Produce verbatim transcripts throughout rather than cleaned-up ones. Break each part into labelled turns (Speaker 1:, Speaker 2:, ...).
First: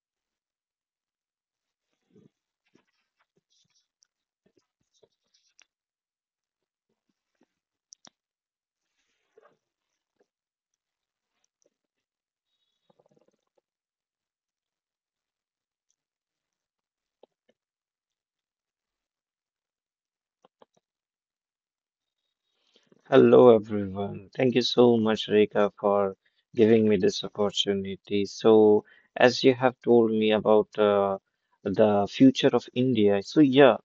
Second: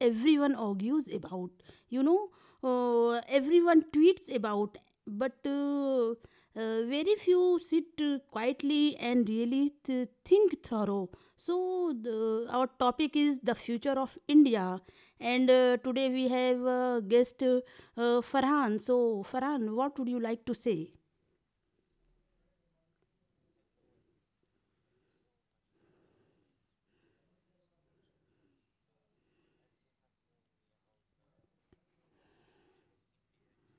Speaker 1: everyone argues about. You know, uh, Everyone tweets about, but uh, uh, very few sit uh, quietly and really th- think thorough. So, the, our topic is the future of India, and uh, today we have uh, guest uh, uh, Farhan. So, Farhan, what would you like to say?
Speaker 2: Hello, everyone. Thank you so much, Rika, for giving me this opportunity. So, as you have told me about uh, the future of India, so yeah,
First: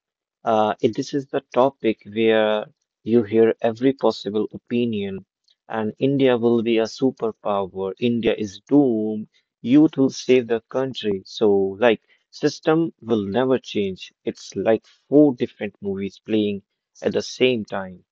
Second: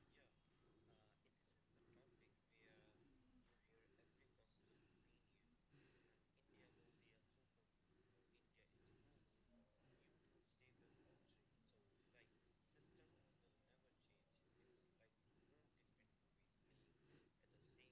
Speaker 2: uh, it- this is the topic where you hear every possible opinion, and India will be a superpower. India is doomed. Youth will save the country. So, like, system will never change. It's like four different movies playing at the same time.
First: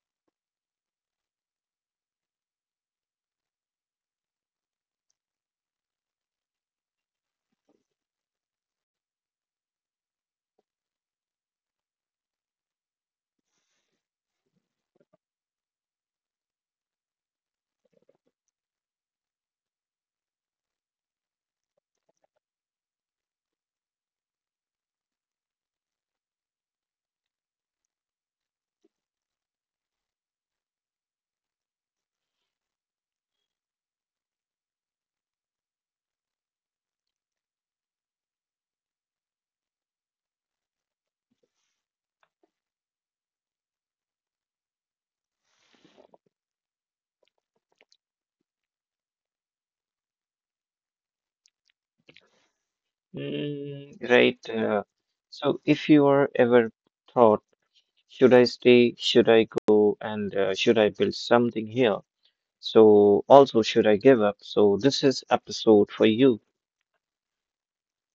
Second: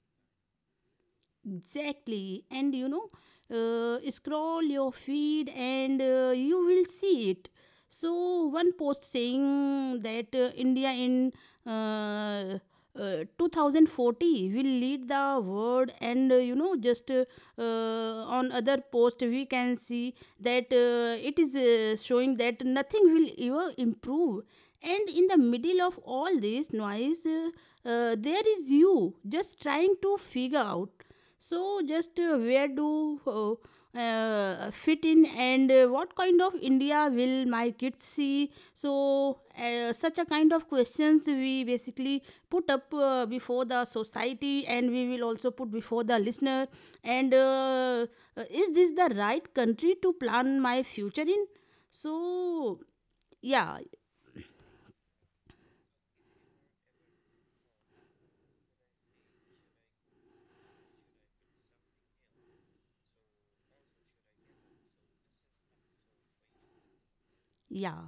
Speaker 1: Exactly. And you know, uh, scroll your feed and uh, you will see it. So, one post saying that uh, India in uh, uh, two thousand forty will lead the world, and uh, you know, just uh, uh, on other post, we can see that uh, it is uh, showing that nothing will ever improve. And in the middle of all this noise, uh, uh, there is you just trying to figure out. So, just uh, where do uh, uh, fit in, and uh, what kind of India will my kids see? So, uh, such a kind of questions we basically put up uh, before the society, and we will also put before the listener. And uh, uh, is this the right country to plan my future in? So, yeah.
Speaker 2: Mm, right. Uh, so, if you are ever thought, should I stay, should I go, and uh, should I build something here? So, also, should I give up? So, this is episode for you.
Speaker 1: Yeah.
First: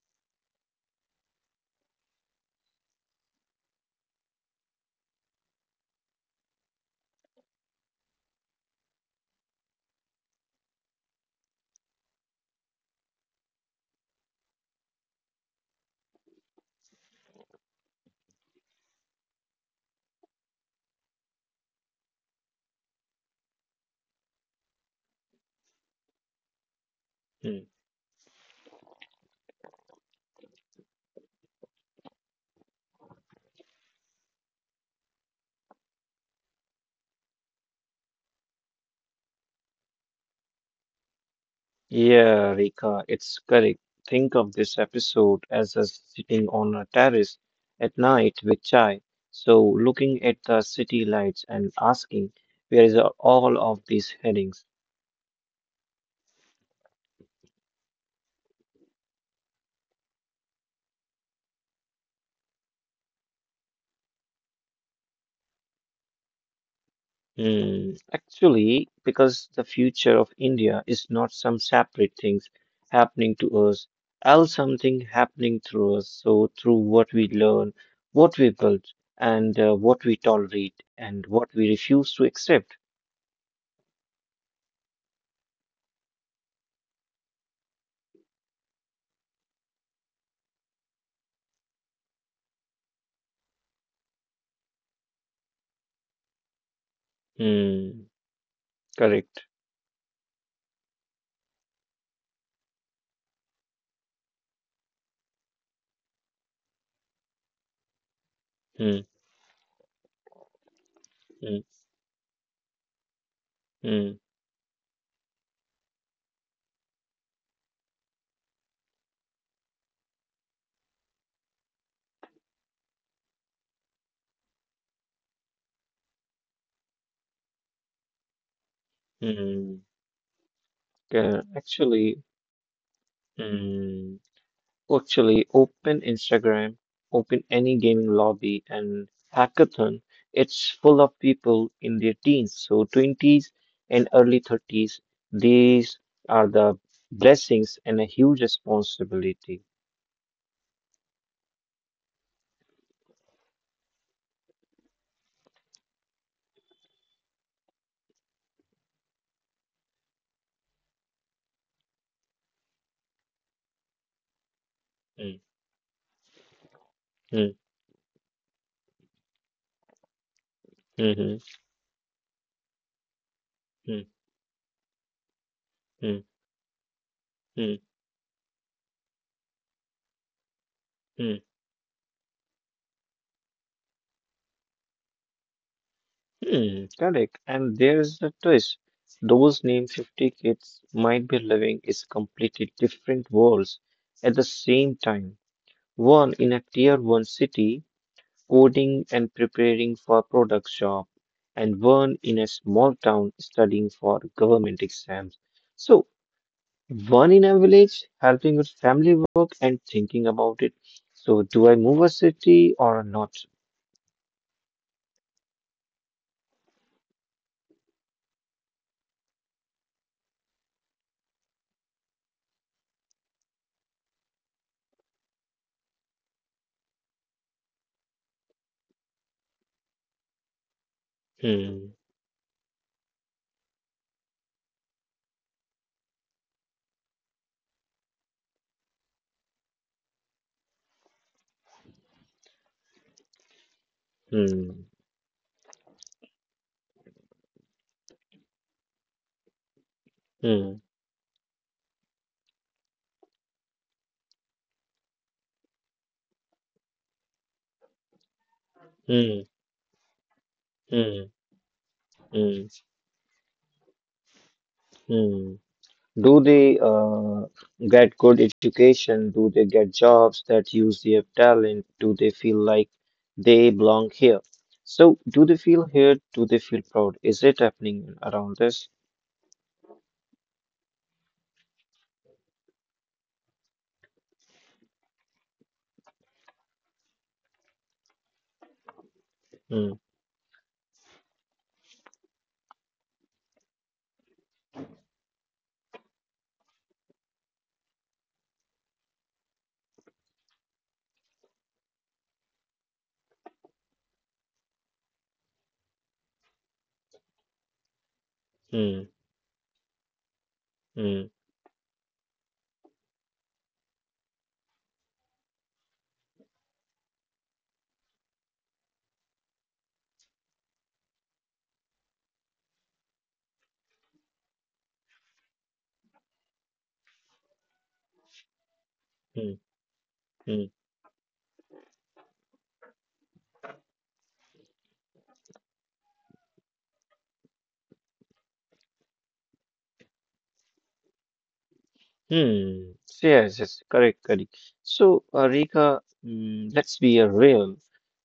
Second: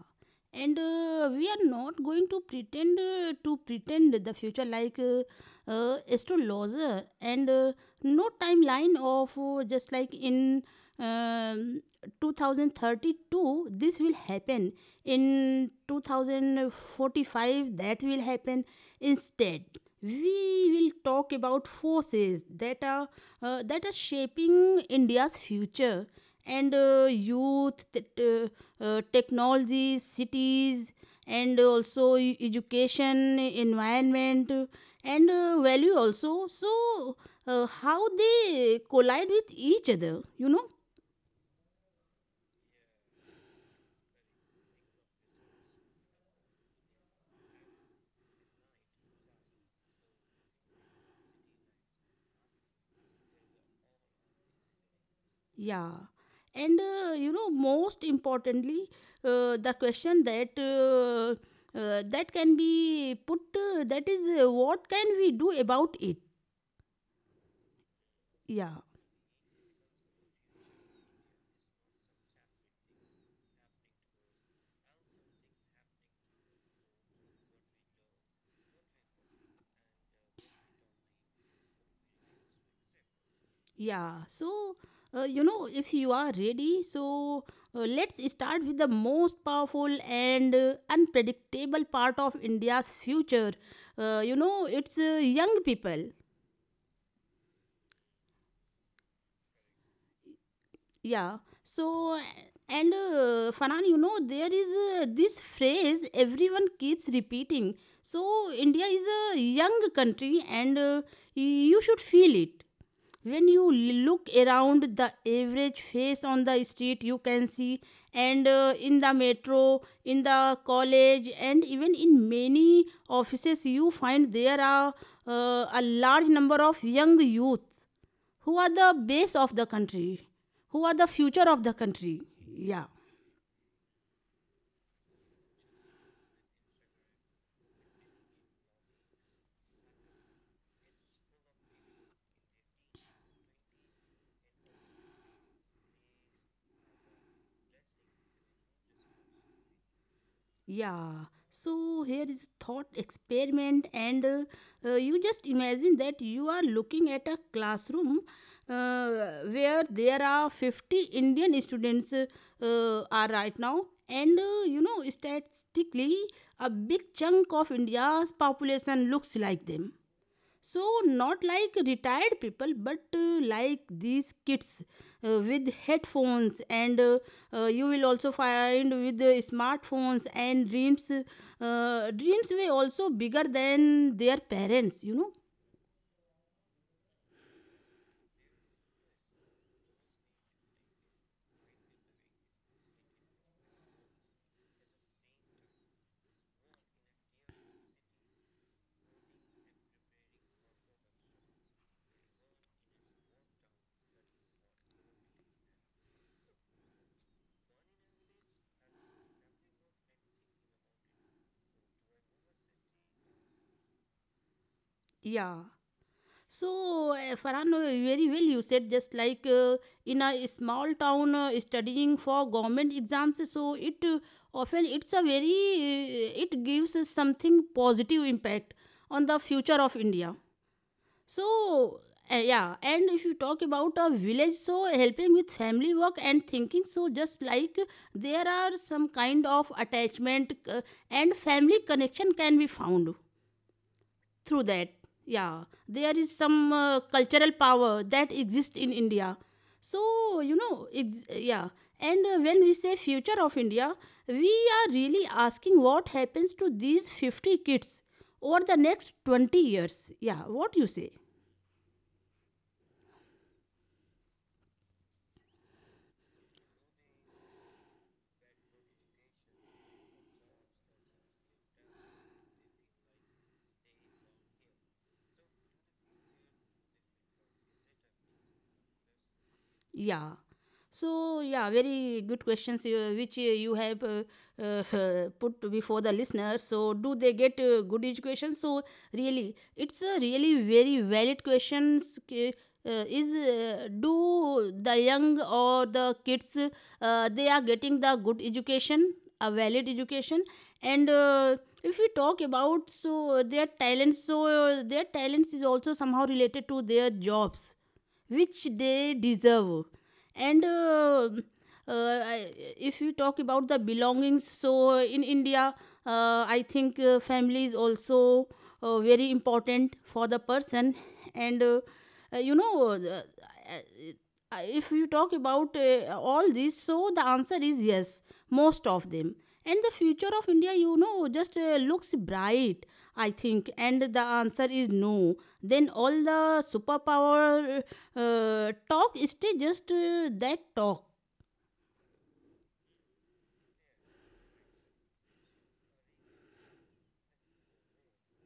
Speaker 1: And uh, we are not going to pretend uh, to pretend the future like uh, uh, astrologer, and uh, no timeline of, uh, just like in um, two thousand thirty-two this will happen, in two thousand forty-five that will happen. Instead, we will talk about forces that are uh, that are shaping India's future, and uh,
Speaker 2: Mm.
Speaker 1: youth, t- t- uh, technology, cities, and also e- education, environment, and uh, value also. So, uh, how they collide with each other, you know?
Speaker 2: Yeah, Rika, it's correct. Think of this episode as us sitting on a terrace at night with chai. So, looking at the city lights and asking, where is all of these headings?
Speaker 1: Yeah. And, uh, you know, most importantly, uh, the question that uh, uh, that can be put uh, that is, uh, what can we do about it.
Speaker 2: Mm,
Speaker 1: Yeah.
Speaker 2: actually, because the future of India is not some separate things happening to us, all something happening through us. So, through what we learn, what we build, and uh, what we tolerate, and what we refuse to accept.
Speaker 1: Yeah, so uh, you know, if you are ready, so uh, let's start with the most powerful and uh, unpredictable part of India's future. Uh, you know, it's uh, young people.
Speaker 2: Mm, correct.
Speaker 1: Yeah. So, and uh, Farhan, you know, there is uh, this phrase everyone keeps repeating. So, India
Speaker 2: Mm,
Speaker 1: is a young country, and uh,
Speaker 2: mm,
Speaker 1: you should feel it. When you l- look
Speaker 2: mm,
Speaker 1: around, the average face on the street, you can see, and uh, in the metro, in the college, and even in many offices, you find there are uh, a large number of young youth who are the base of the
Speaker 2: mm.
Speaker 1: country, who are the future
Speaker 2: Uh,
Speaker 1: of the country.
Speaker 2: actually,
Speaker 1: Yeah.
Speaker 2: mm. Actually, open Instagram, open any gaming lobby and hackathon, it's full of people in their teens, so twenties and early thirties. These are the blessings and a huge responsibility.
Speaker 1: Yeah. So here is thought experiment, and uh, uh, you just imagine that you are looking at a classroom, uh, where there are fifty Indian students uh, uh, are right now, and uh, you know,
Speaker 2: Mm,
Speaker 1: statistically, a big
Speaker 2: mm,
Speaker 1: chunk of India's population looks like them. So
Speaker 2: mhm,
Speaker 1: not like retired people, but uh, like
Speaker 2: mm,
Speaker 1: these kids uh, with
Speaker 2: mm,
Speaker 1: headphones, and uh,
Speaker 2: mm,
Speaker 1: uh,
Speaker 2: mm,
Speaker 1: you will also find with uh, smartphones and dreams
Speaker 2: mm.
Speaker 1: uh, dreams were also bigger than their parents, you know.
Speaker 2: mm. Correct. And there's a twist. Those named fifty kids might be living is completely different worlds at the same time. One in a tier one city coding and preparing for product job, and one in a small town studying for government exams. So one in a village helping with family work and thinking about it. So do I move a city or not?
Speaker 1: Yeah. So uh, Farhan, uh, very well you said, just like uh, in a small town uh, studying for government exams. So it uh, often it's a very uh, it gives us something positive impact on the future of India. So,
Speaker 2: Hmm,
Speaker 1: uh, yeah, and if you talk about a village, so helping with family work and thinking, so just like there are some kind of attachment, uh, and family connection can be found through that.
Speaker 2: hmm,
Speaker 1: Yeah, there is some uh, cultural power that exists in India. So, you know,
Speaker 2: hmm,
Speaker 1: ex- yeah, and uh, when we say future of India, we are really asking what happens to these fifty kids over the next twenty
Speaker 2: hmm,
Speaker 1: years. Yeah, what you say?
Speaker 2: hmm, hmm, hmm. Do they uh, get good education? Do they get jobs that use their talent? Do they feel like they belong here? So, do they feel here? Do they feel proud? Is it happening around us?
Speaker 1: Yeah. So, yeah, very good questions uh, which uh, you have uh, uh, put before the listeners. So, do they get uh, good education? So, really, it's
Speaker 2: Hmm,
Speaker 1: a really very valid questions. Ki- Uh, is, uh, do the young or the kids, uh, they are getting the good education, a valid education, and uh, if we talk about, so their talents, so uh, their talents is also somehow related to their jobs which they
Speaker 2: hmm,
Speaker 1: deserve. And uh,
Speaker 2: hmm,
Speaker 1: uh, I- if you talk about the belongings, so in India, uh, I think uh, family is also uh, very important for the person. And uh, uh, you know, uh, uh, uh, if you talk about uh, all this, so the answer is yes, most of them.
Speaker 2: hmm,
Speaker 1: And the future of India,
Speaker 2: hmm,
Speaker 1: you know, just uh, looks bright, I think. And the answer is no, then all the superpower uh, talk is just uh, that talk.
Speaker 2: hmm. So, yes, yes, correct, correct. So, uh, Rika, mm, let's be uh, real.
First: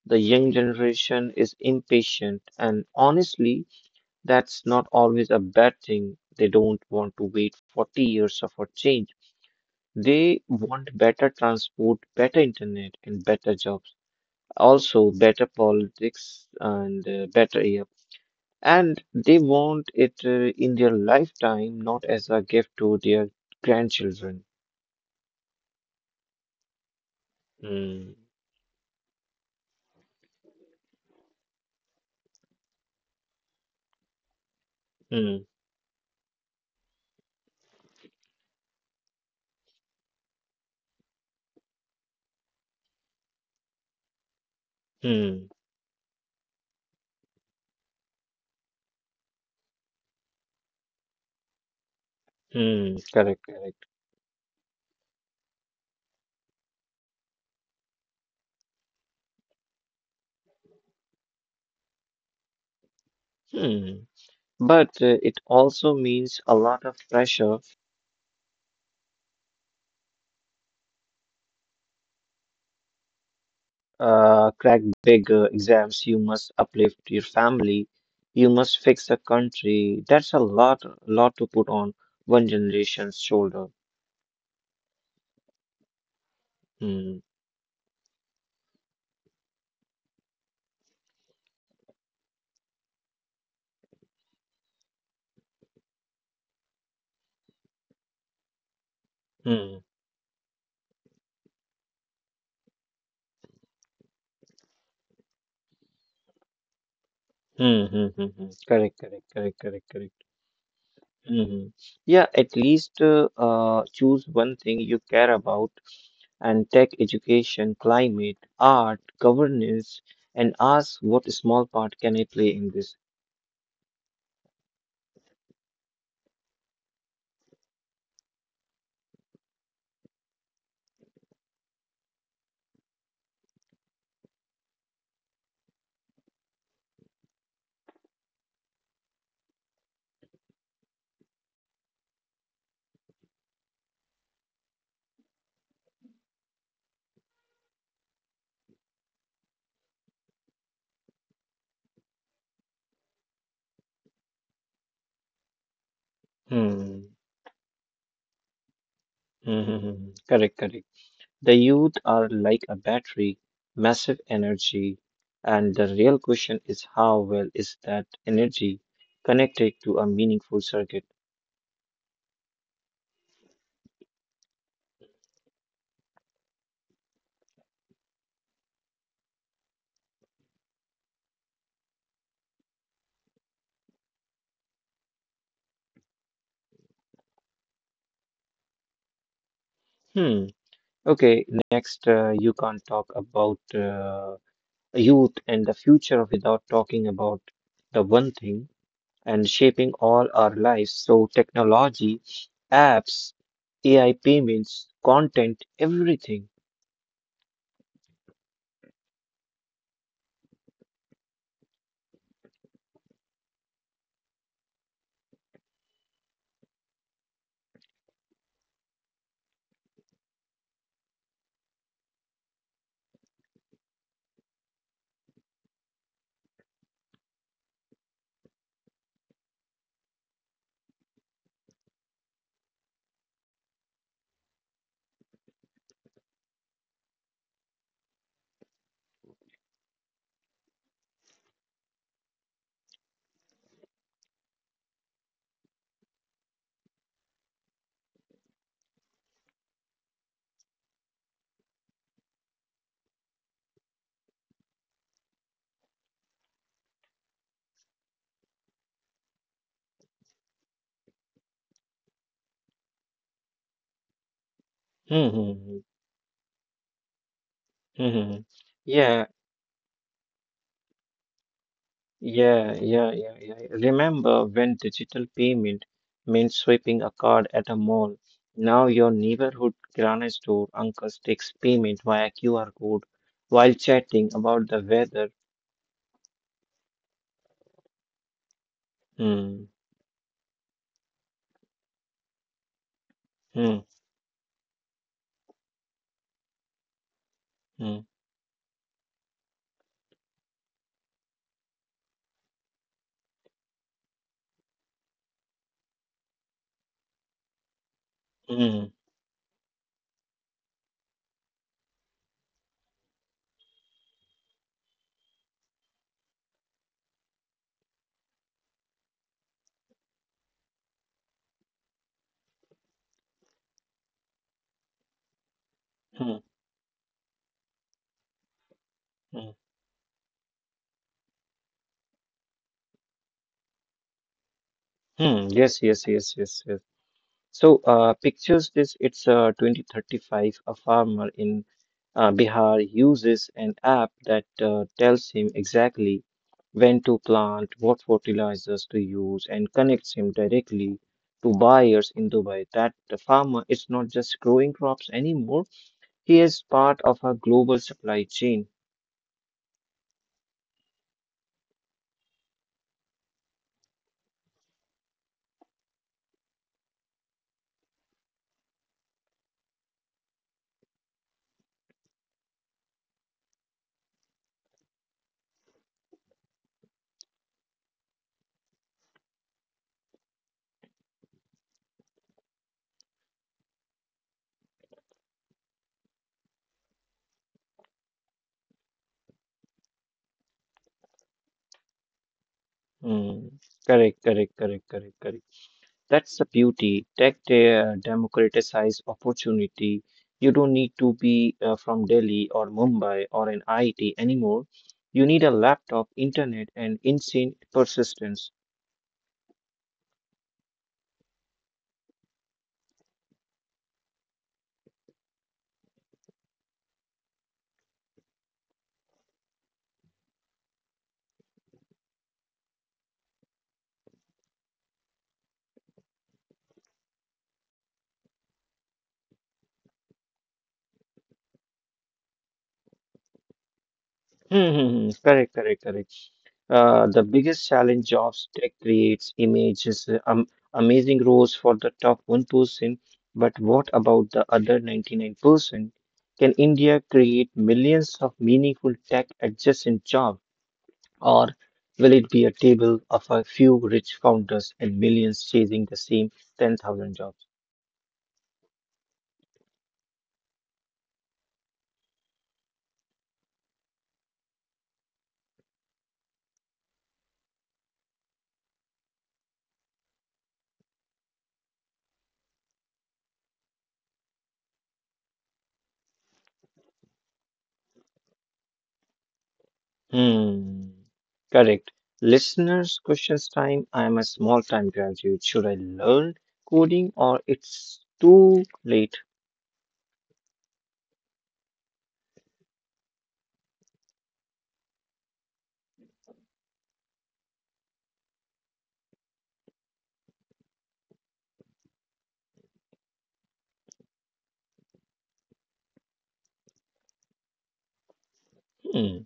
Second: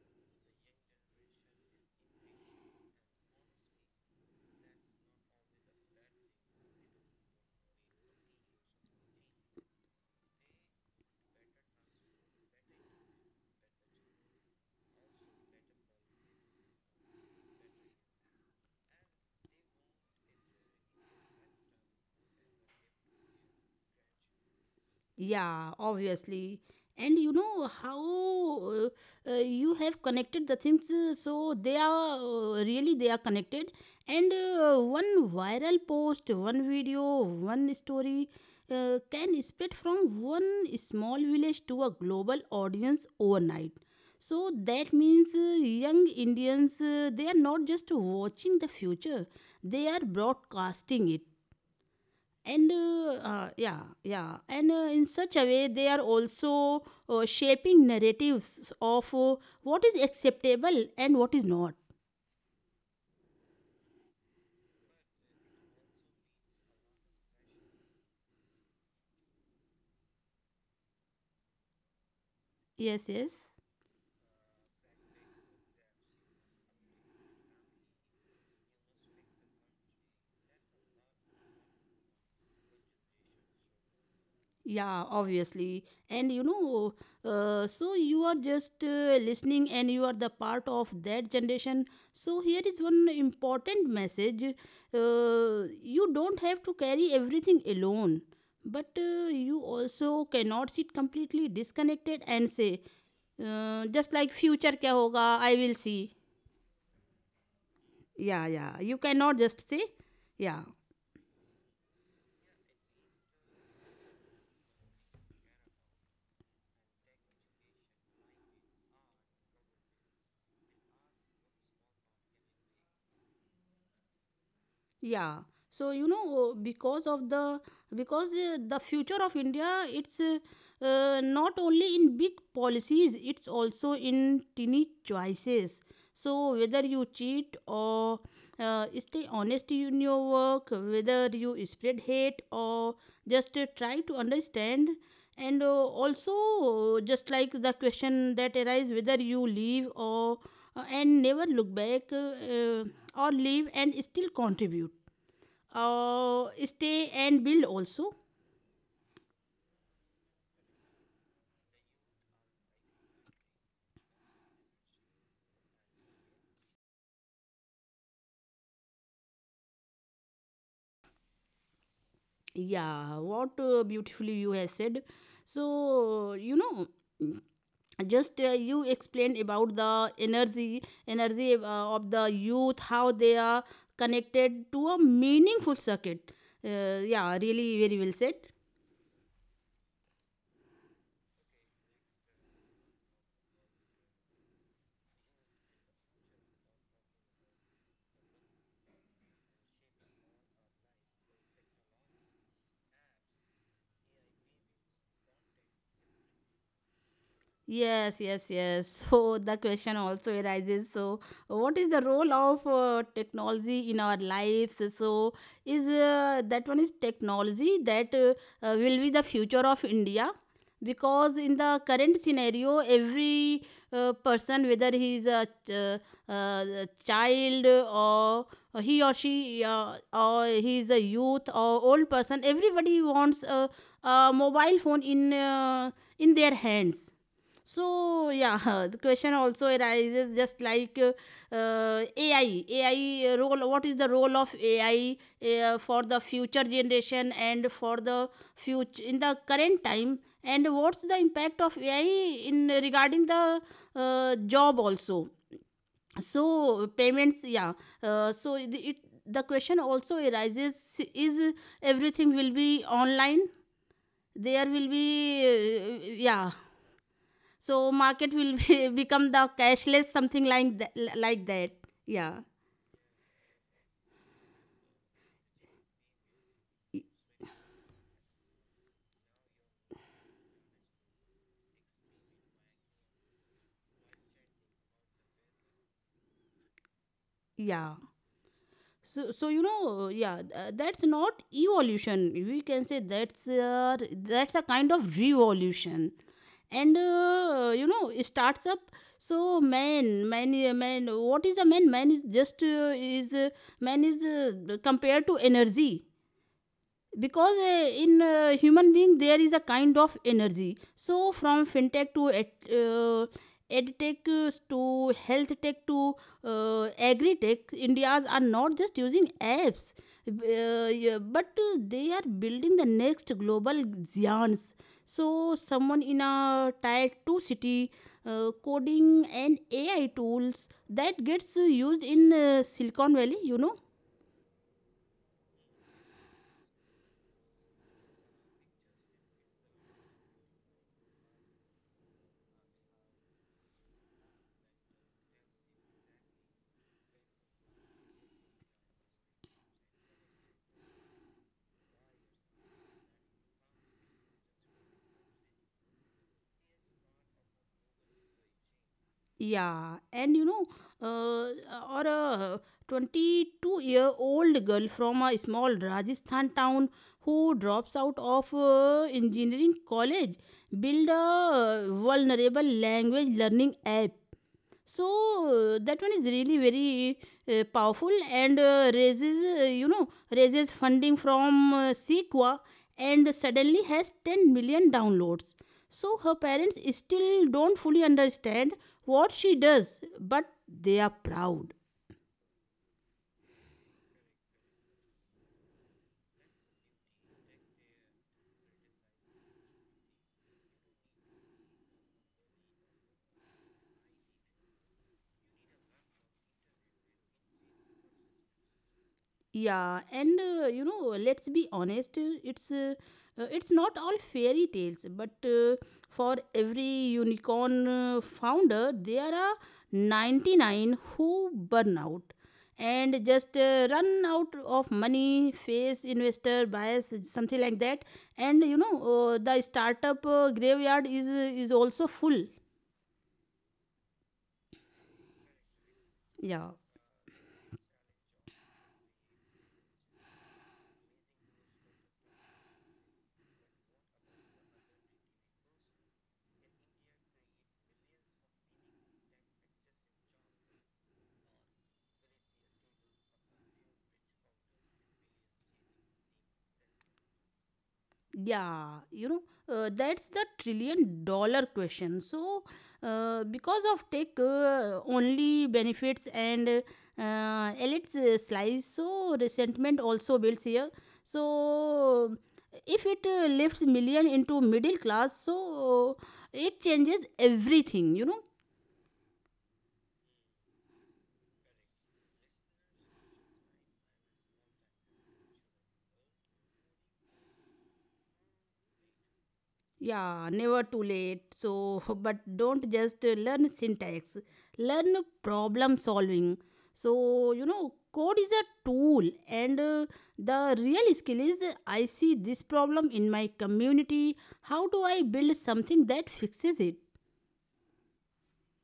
Speaker 2: The young generation is impatient, and honestly, that's not always a bad thing. They don't want to wait forty years for change. They want better transport, better internet, and better jobs. Also, better politics and uh, better air. And they want it uh, in their lifetime, not as a gift to their grandchildren.
Speaker 1: Yeah, obviously. And you know
Speaker 2: Hmm,
Speaker 1: how uh, uh, you have connected the things, uh, so they are uh, really they are connected. And uh, one
Speaker 2: hmm,
Speaker 1: viral post, one video, one story uh, can spread from one small village to a global audience overnight. So that means
Speaker 2: hmm,
Speaker 1: uh, young Indians, uh, they are not just watching the future; they are broadcasting it. And
Speaker 2: hmm.
Speaker 1: uh,
Speaker 2: Correct,
Speaker 1: uh,
Speaker 2: correct.
Speaker 1: yeah, yeah. And uh, in such a way they are also uh, shaping narratives of uh, what is acceptable and what is not.
Speaker 2: Hmm. But uh, it also means a lot of pressure,
Speaker 1: Yes, yes.
Speaker 2: uh, crack big uh, exams, you must uplift your family, you must fix a country. That's a lot, lot to put on one generation's shoulder.
Speaker 1: Yeah, obviously. And you know,
Speaker 2: Hmm.
Speaker 1: uh, so you are just uh, listening, and you are the part of that generation. So here is one important message: uh, you don't have to carry everything alone, but uh, you
Speaker 2: Hmm.
Speaker 1: also cannot sit completely disconnected and say, uh, just like, future kya hoga, I will see.
Speaker 2: Hmm. Hmm. Hmm.
Speaker 1: Yeah,
Speaker 2: hmm.
Speaker 1: yeah. You
Speaker 2: Correct. Correct.
Speaker 1: cannot
Speaker 2: Correct.
Speaker 1: just say,
Speaker 2: Correct. Correct.
Speaker 1: yeah.
Speaker 2: Hmm hmm. Yeah. At least uh, uh, choose one thing you care about and take education, climate, art, governance, and ask what small part can I play in this.
Speaker 1: Yeah, so you know, uh, because of the because uh, the future of India, it's uh, uh, not only in big policies, it's also in tiny choices. So whether you cheat or uh, stay honest in your work, whether you spread hate or just uh, try to understand, and uh, also, uh, just like the question that arises, whether you leave or, uh, and never look back, uh, uh, or leave and still contribute, uh,
Speaker 2: Hmm. Hmm.
Speaker 1: stay and build also.
Speaker 2: hmm, hmm, hmm. Correct. Correct. The youth are like a battery, massive energy, and the real question is how well is that energy connected to a meaningful circuit?
Speaker 1: Yeah, what uh, beautifully you have said. So you know, just uh, you explained about the energy energy uh, of the youth, how they are connected to a meaningful circuit. Uh, yeah, really very well said.
Speaker 2: Hmm. Okay, next, uh, you can't talk about uh, youth and the future without talking about the one thing and shaping all our lives. So, technology, apps, A I payments, content, everything.
Speaker 1: Yes, yes, yes. So the question also arises. So, what is the role of uh, technology in our lives? So, is uh, that one is technology that uh, uh, will be the future of India? Because in the current scenario, every uh, person, whether he is a ch- uh, uh, child, or he or she, uh, or he is a youth or old person, everybody wants a, a mobile phone in uh, in their hands. So yeah, the question also arises, just like uh, uh, A I, A I role. What is the role of A I uh, for the future generation and for the future in the current time? And what's the impact of A I in regarding the uh, job also? So, payments, yeah. Uh, so it, it the question also arises: is everything will be online? There will
Speaker 2: Hmm. hmm, hmm,
Speaker 1: be, uh, yeah, so
Speaker 2: hmm, hmm.
Speaker 1: market will be,
Speaker 2: Yeah,
Speaker 1: become the cashless, something like that, like that.
Speaker 2: yeah,
Speaker 1: Yeah,
Speaker 2: yeah, yeah, yeah. Remember when digital payment meant swiping a card at a mall? Now your neighborhood grocery store uncle takes payment via Q R code while chatting about the weather.
Speaker 1: yeah. So so
Speaker 2: Hmm,
Speaker 1: you know, yeah, th- uh, that's not evolution. We can say that's
Speaker 2: hmm,
Speaker 1: a, that's a kind of revolution. And uh, you
Speaker 2: hmm,
Speaker 1: know, it starts up. So man, man, uh, man. What is a man? Man is just uh, is uh, man is uh, compared to energy, because uh, in uh,
Speaker 2: hmm,
Speaker 1: human being there is a kind of energy. So from fintech to ed- uh, edtech uh, to health tech to uh, agri tech, Indias are not just using apps, uh, yeah, but uh, they are building the next global giants. So someone
Speaker 2: hmm,
Speaker 1: in a tier two city uh,
Speaker 2: hmm.
Speaker 1: coding and AI tools that gets uh, used in uh, Silicon Valley, you know.
Speaker 2: hmm. Yes, yes, yes, yes, yes. So uh, pictures this, it's uh, twenty thirty-five. A farmer in uh, Bihar uses an app that uh, tells him exactly when to plant, what fertilizers to use, and connects him directly to buyers in Dubai. That the farmer is not just growing crops anymore, he is part of a global supply chain.
Speaker 1: Yeah, and you know, uh, or a twenty-two year old girl from a small Rajasthan town, who drops out of uh, engineering college, build a vulnerable language learning app. So uh, that one is really very uh, powerful, and uh, raises uh, you know raises funding from uh, sequa, and suddenly has ten million downloads. So her parents still don't fully understand what she does, but they are proud.
Speaker 2: Hmm. Correct, correct, correct, correct, correct. That's the beauty. Tech uh, democratizes opportunity. You don't need to be uh, from Delhi or Mumbai or an I I T anymore. You need a laptop, internet, and insane persistence.
Speaker 1: Yeah, and uh, you know, let's be honest, uh, it's uh, uh, it's not all fairy tales, but uh, for every unicorn uh, founder, there are ninety-nine who burn out and just uh, run out of money, face investor bias, something like that. And you know, uh, the startup uh, graveyard is is also full.
Speaker 2: Hmm, hmm, hmm. Correct, correct, correct.
Speaker 1: Yeah.
Speaker 2: Uh, the biggest challenge jobs tech creates images, uh, um, amazing roles for the top one percent. But what about the other ninety-nine percent? Can India create millions of meaningful tech adjacent jobs? Or will it be a table of a few rich founders and millions chasing the same ten thousand jobs?
Speaker 1: Yeah, you know, uh, that's the trillion dollar question. So, uh, because of tech uh, only benefits and uh, elite uh, slice, so resentment also builds here. So, if it uh, lifts million into middle class, so uh, it changes everything, you know.
Speaker 2: Hmm. Correct. Listeners, questions time. I am a small time graduate. Should I learn coding or it's too late?
Speaker 1: Yeah, never too late. So, but don't just uh, learn syntax, learn problem solving. So, you know, code is a tool, and uh, the real skill is uh, I see this problem in my community. How do I build something that fixes it?
Speaker 2: Hmm.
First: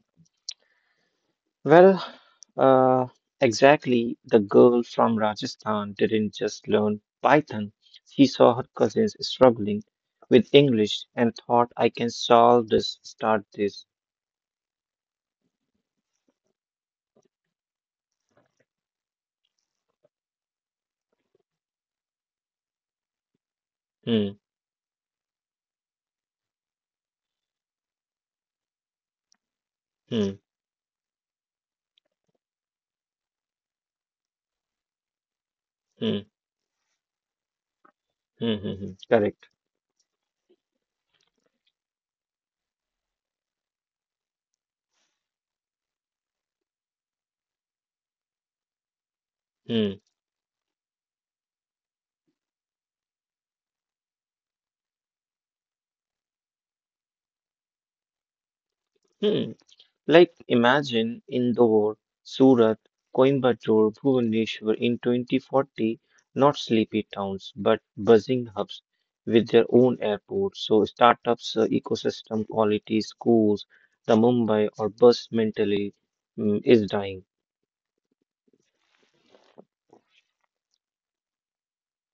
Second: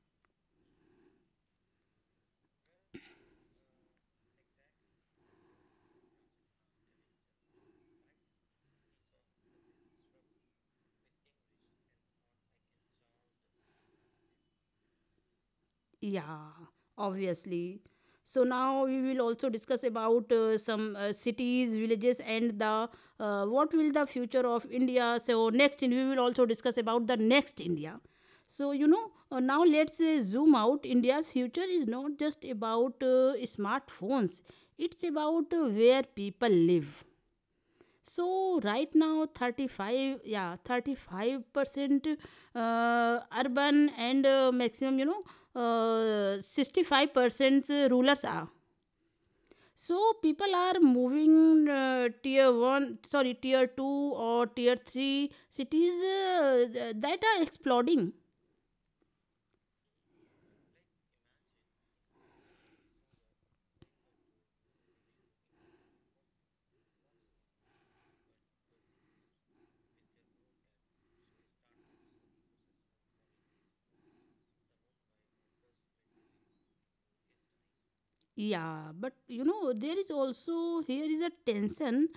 Speaker 2: Well, uh, exactly. The girl from Rajasthan didn't just learn Python. She saw her cousins struggling with English and thought, I can solve this, start this.
Speaker 1: Yeah, obviously. So now we will also discuss about uh, some uh, cities, villages, and the uh, what will the
Speaker 2: Hmm.
Speaker 1: future of India. So next, in- we will also discuss about the next India. So you know uh, now let's
Speaker 2: hmm.
Speaker 1: uh, zoom out. India's future is not just about uh, smartphones; it's about uh,
Speaker 2: Hmm.
Speaker 1: where people live.
Speaker 2: Hmm. Hmm. hmm.
Speaker 1: So right
Speaker 2: Correct.
Speaker 1: now thirty-five yeah thirty-five percent uh, urban and uh, maximum you know uh, sixty-five percent rulers are,
Speaker 2: Hmm.
Speaker 1: so people are moving uh, tier one sorry tier two or tier three cities, uh, th- that are exploding.
Speaker 2: Hmm. Mm. Like imagine Indore, Surat, Coimbatore, Bhubaneswar in twenty forty, not sleepy towns, but buzzing hubs with their own airports. So startups, uh, ecosystem quality, schools, the Mumbai or bus mentally mm, is dying.
Speaker 1: Yeah, but you know, there is also here is a tension,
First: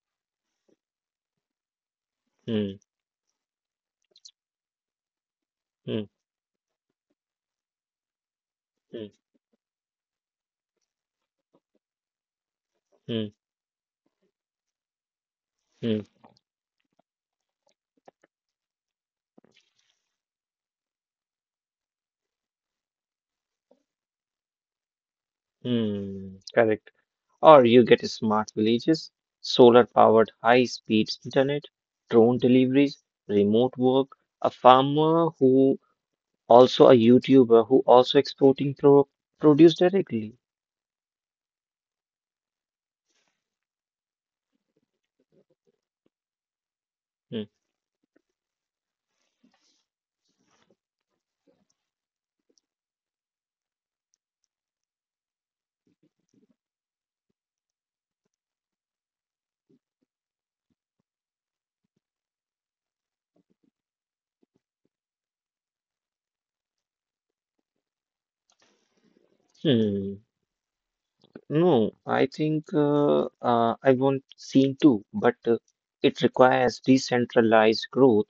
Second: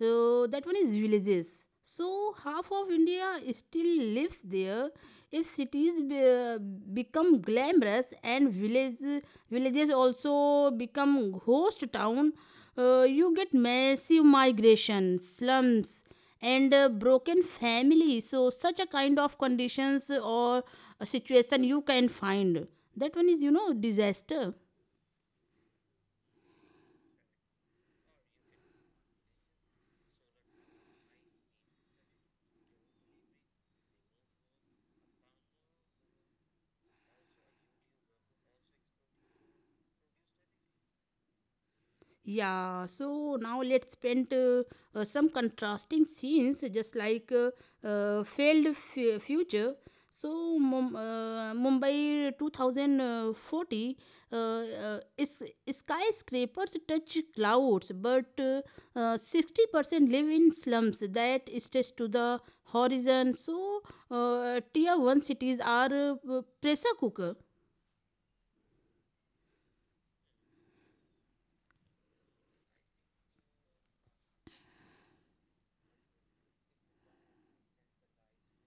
Speaker 1: uh, that one is villages. So half
Speaker 2: Hmm.
Speaker 1: of India still lives there. If cities
Speaker 2: Hmm.
Speaker 1: be, become glamorous and village
Speaker 2: Hmm.
Speaker 1: villages also become host town, uh, you
Speaker 2: Hmm.
Speaker 1: get massive migration, slums,
Speaker 2: hmm.
Speaker 1: and uh, broken family. So such a kind of conditions or a situation you can find. That one is you know disaster.
Speaker 2: Hmm, correct. Or you get smart villages, solar-powered high-speed internet, drone deliveries, remote work, a farmer who also a YouTuber who also exporting pro produce directly.
Speaker 1: Yeah, so now let's paint uh, uh, some contrasting scenes, just like uh,
Speaker 2: Hmm.
Speaker 1: uh, failed f- future. So Mum- uh, Mumbai twenty forty, uh, uh, is, skyscrapers touch clouds, but uh, uh, sixty percent live in slums that stretch to the horizon. So uh, tier one cities are uh, pressure cooker.
Speaker 2: Hmm. No, I think uh, uh, I want seen too, but uh, it requires decentralized growth.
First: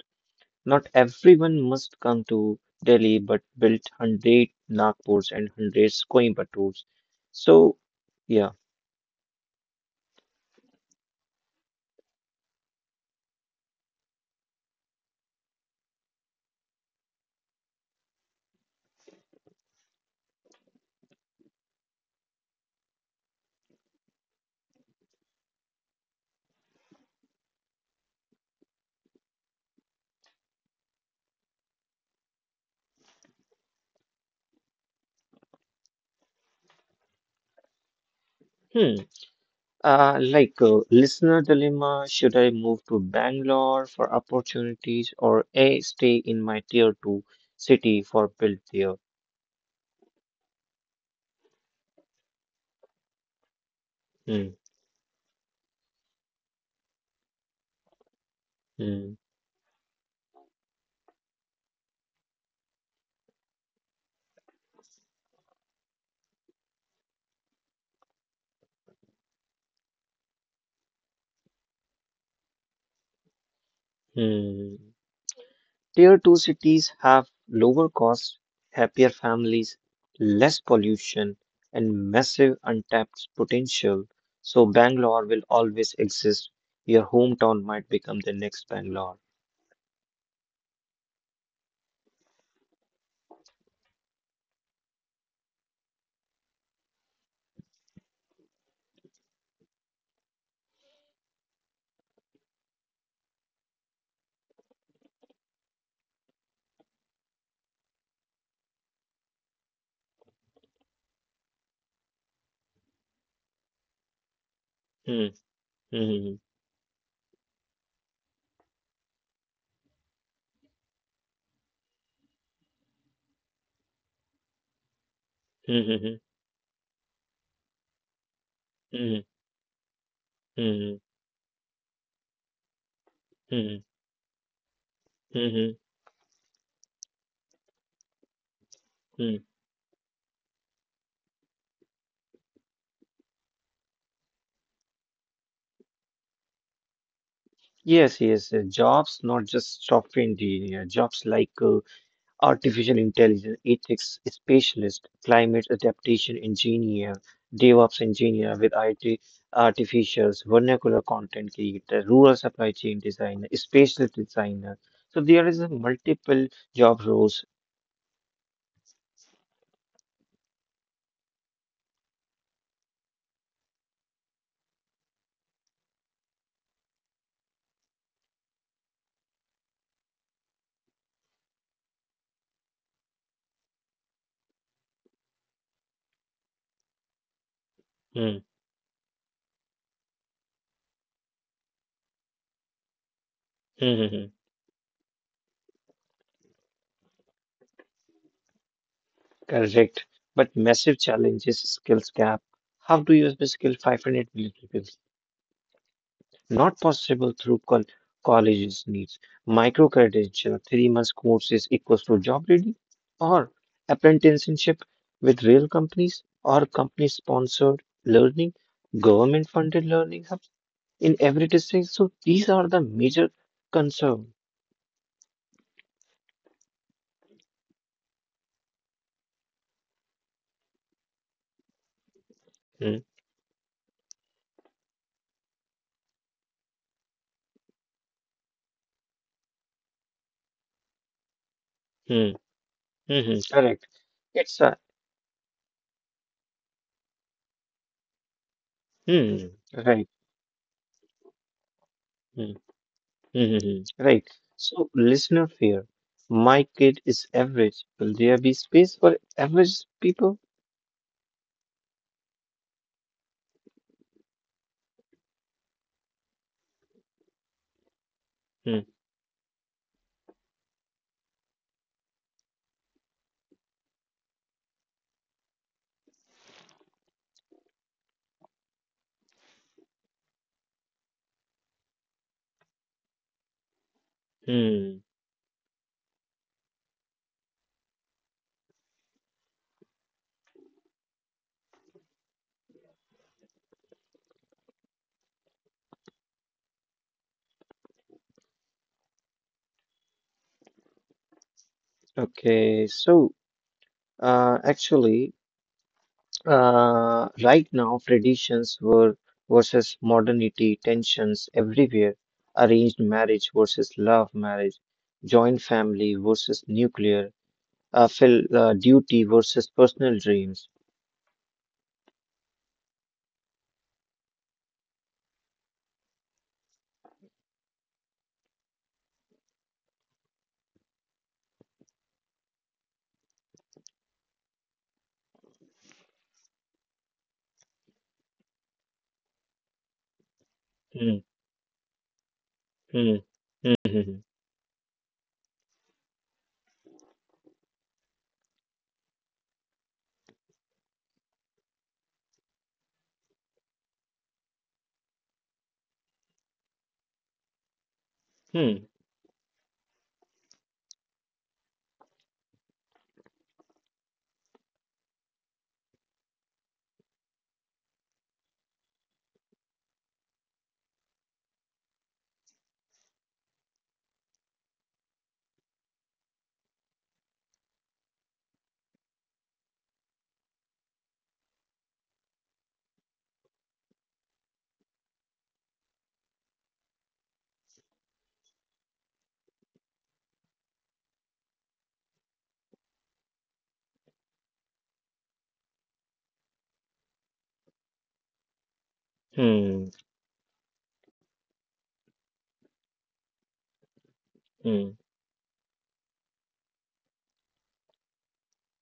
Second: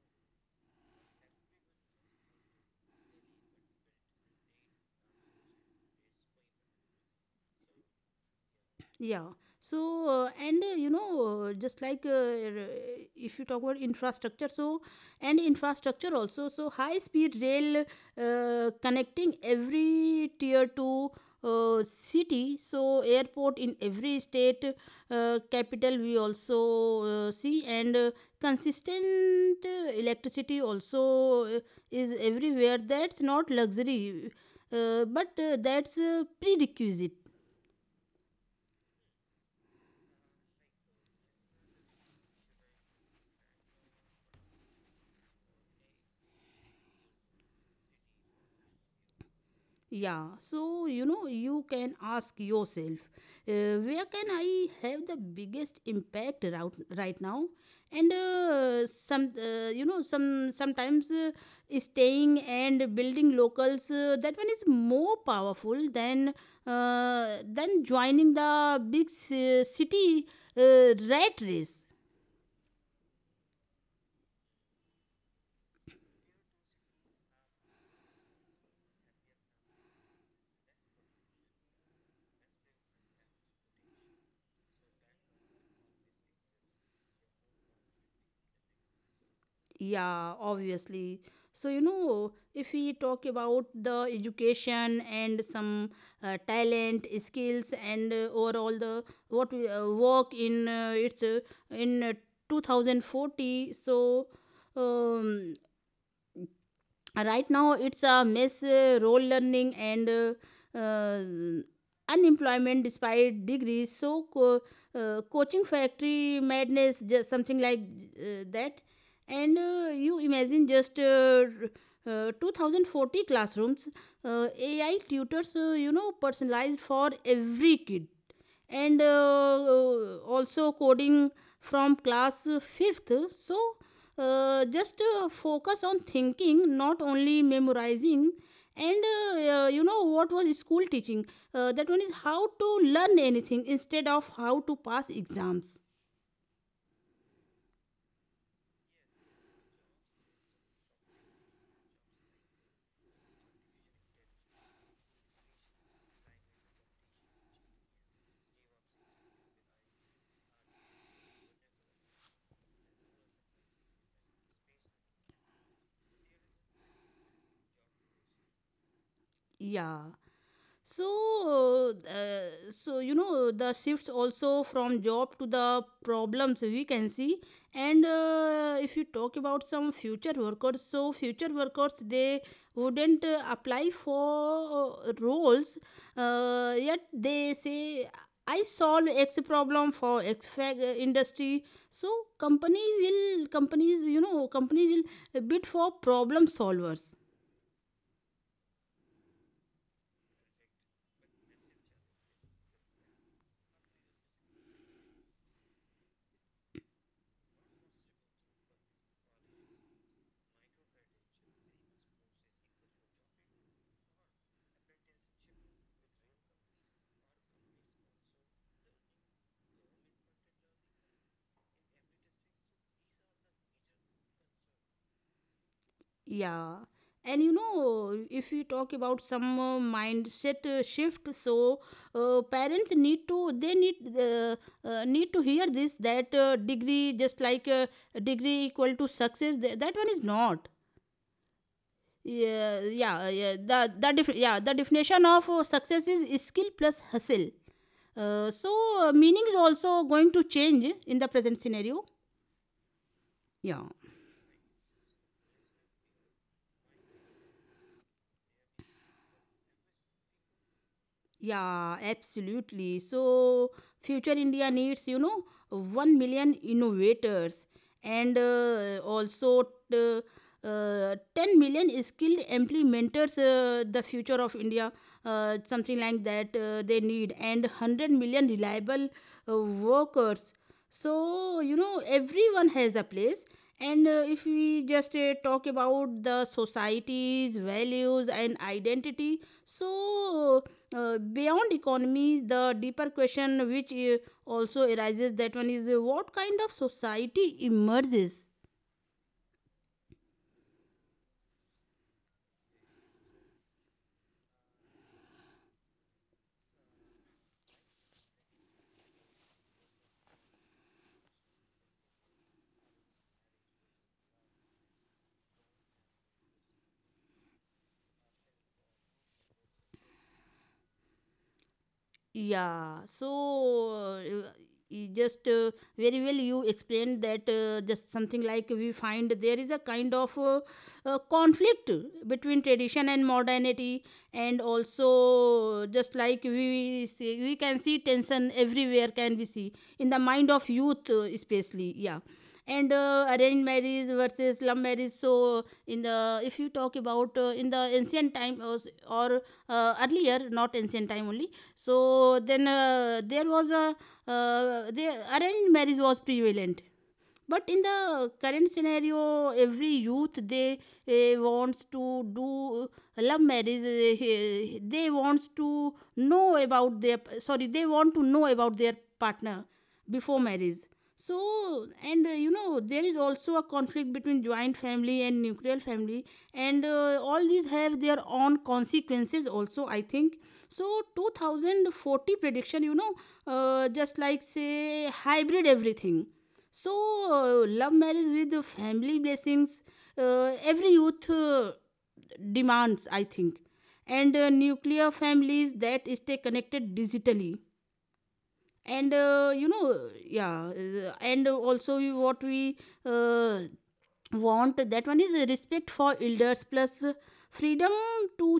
Speaker 2: Not everyone must come to Delhi, but built one hundred Nagpurs and one hundred Coimbatores. So, yeah.
Speaker 1: Yeah. So, uh, and uh, you know, uh, just like uh, r- if you talk about infrastructure, so and infrastructure also, so high speed rail uh, connecting every tier two uh, city, so airport in every state uh, capital we also uh, see, and uh, consistent uh, electricity also uh, is everywhere. That's not luxury, uh, but uh, that's a prerequisite.
Speaker 2: Hmm. Uh, like uh, listener dilemma, should I move to Bangalore for opportunities or A, stay in my tier two city for build there?
Speaker 1: Yeah, so you know, you can ask yourself, uh, where can
Speaker 2: Hmm.
Speaker 1: I have the biggest impact right, right now? And uh,
Speaker 2: Hmm.
Speaker 1: some, uh, you know, some sometimes uh, staying and building locals. Uh, that one is more powerful than uh, than joining the big ci- city uh, rat race.
Speaker 2: Hmm. Tier two cities have lower costs, happier families, less pollution, and massive untapped potential. So, Bangalore will always exist. Your hometown might become the next Bangalore.
Speaker 1: Yeah, obviously. So, you know, if we talk about the education and some uh, talent, skills, and uh, overall the what we uh, work in uh, it's uh, in uh, two thousand forty. So, um, right now it's a mess, uh, role learning and uh, uh, unemployment despite degrees, so co-
Speaker 2: Hmm,
Speaker 1: uh, coaching
Speaker 2: hmm,
Speaker 1: factory madness just something like uh, that. And uh, you imagine just uh, uh, two thousand forty classrooms, uh, ai
Speaker 2: hmm,
Speaker 1: tutors,
Speaker 2: hmm,
Speaker 1: uh, you know, personalized for every kid,
Speaker 2: hmm,
Speaker 1: and uh,
Speaker 2: hmm,
Speaker 1: uh, also coding from class
Speaker 2: hmm, hmm, hmm,
Speaker 1: fifth. So
Speaker 2: hmm. hmm,
Speaker 1: uh, just uh, focus on thinking, not only
Speaker 2: hmm.
Speaker 1: memorizing. And uh, uh, you know what was school teaching, uh, that one is how to learn anything instead of how to pass exams.
Speaker 2: Yes, yes, uh, jobs, not just software engineer, jobs like uh, artificial intelligence ethics specialist, climate adaptation engineer, DevOps engineer with I T artificials, vernacular content creator, rural supply chain designer, spatial designer. So there is a multiple job roles.
Speaker 1: Yeah. So, uh, uh, so you know, the shifts also from job to the problems we can see. And uh, if you talk about some future workers, so future workers, they wouldn't uh, apply for uh, roles, uh,
Speaker 2: Hmm,
Speaker 1: yet they say I solve X problem for X fac- uh, industry. So
Speaker 2: hmm, hmm,
Speaker 1: company
Speaker 2: hmm.
Speaker 1: will companies, you know, company will bid for problem solvers.
Speaker 2: Correct. But massive challenges, skills gap. How to use the skill five hundred million people? Not possible through col- colleges needs. Microcredential, three months courses equals to job ready or apprenticeship with real companies or company sponsored learning, government funded learning hubs in every district. So these are the major concern.
Speaker 1: Yeah. And you know, if you talk about some uh, mindset uh, shift, so uh,
Speaker 2: Hmm,
Speaker 1: parents need to, they need uh, uh, need to hear this that uh, degree, just like uh, degree equal to success. Th- that one is not.
Speaker 2: hmm, hmm,
Speaker 1: Yeah,
Speaker 2: hmm,
Speaker 1: yeah,
Speaker 2: correct.
Speaker 1: yeah. The the
Speaker 2: It's
Speaker 1: def-
Speaker 2: a
Speaker 1: yeah the definition of uh, success is skill plus hustle. Uh, so uh,
Speaker 2: hmm,
Speaker 1: meaning is
Speaker 2: right.
Speaker 1: also going to change in the present scenario.
Speaker 2: Hmm, hmm, hmm,
Speaker 1: Yeah.
Speaker 2: hmm, right. So listener fear. My kid is average. Will there be space for average people?
Speaker 1: Yeah, absolutely. So, future India needs, you know, one million innovators and
Speaker 2: Hmm,
Speaker 1: uh, also t- uh, ten million skilled implementers, uh, the future of India, uh, something like that uh, they need, and one hundred million reliable uh, workers. So, you know, everyone has a place. And uh, if we
Speaker 2: hmm.
Speaker 1: just uh, talk about the society's values and identity, so uh, beyond economy, the deeper question which uh, also arises, that one is uh, what kind of society emerges.
Speaker 2: Okay. So, uh, actually, uh, right now, traditions were versus modernity, tensions everywhere. Arranged marriage versus love marriage, joint family versus nuclear, uh, fil uh, duty versus personal dreams.
Speaker 1: Yeah, so uh, y- just uh, very well you explained that, uh, just something like we find there is a kind of uh, uh, conflict between tradition and modernity, and also just like we see, we can see tension everywhere. Can we see in the mind of youth,
Speaker 2: Hmm.
Speaker 1: uh, especially? Yeah. And
Speaker 2: Hmm.
Speaker 1: uh, arranged
Speaker 2: Hmm.
Speaker 1: marriage versus love marriage. So in the, if you talk about uh, in the ancient time or, s- or uh, earlier, not ancient time only, so then uh, there was a uh, the arranged marriage was prevalent, but in the current
Speaker 2: Hmm.
Speaker 1: scenario every youth they uh, wants to do, eh, love marriage, uh, they wants to know about their sorry they want to know about their partner before marriage. So and uh, you know, there is also a conflict between joint family and nuclear family, and uh, all these have their own consequences also, I think. So two thousand forty prediction, you know, uh, just like, say, hybrid everything. So, uh, love marriage with family blessings, uh, every youth uh, demands, I think. And uh, nuclear families that stay connected digitally. And uh,
Speaker 2: Hmm.
Speaker 1: you know, yeah, uh, and also we- what we uh,
Speaker 2: Hmm.
Speaker 1: want, that one is respect for elders plus freedom to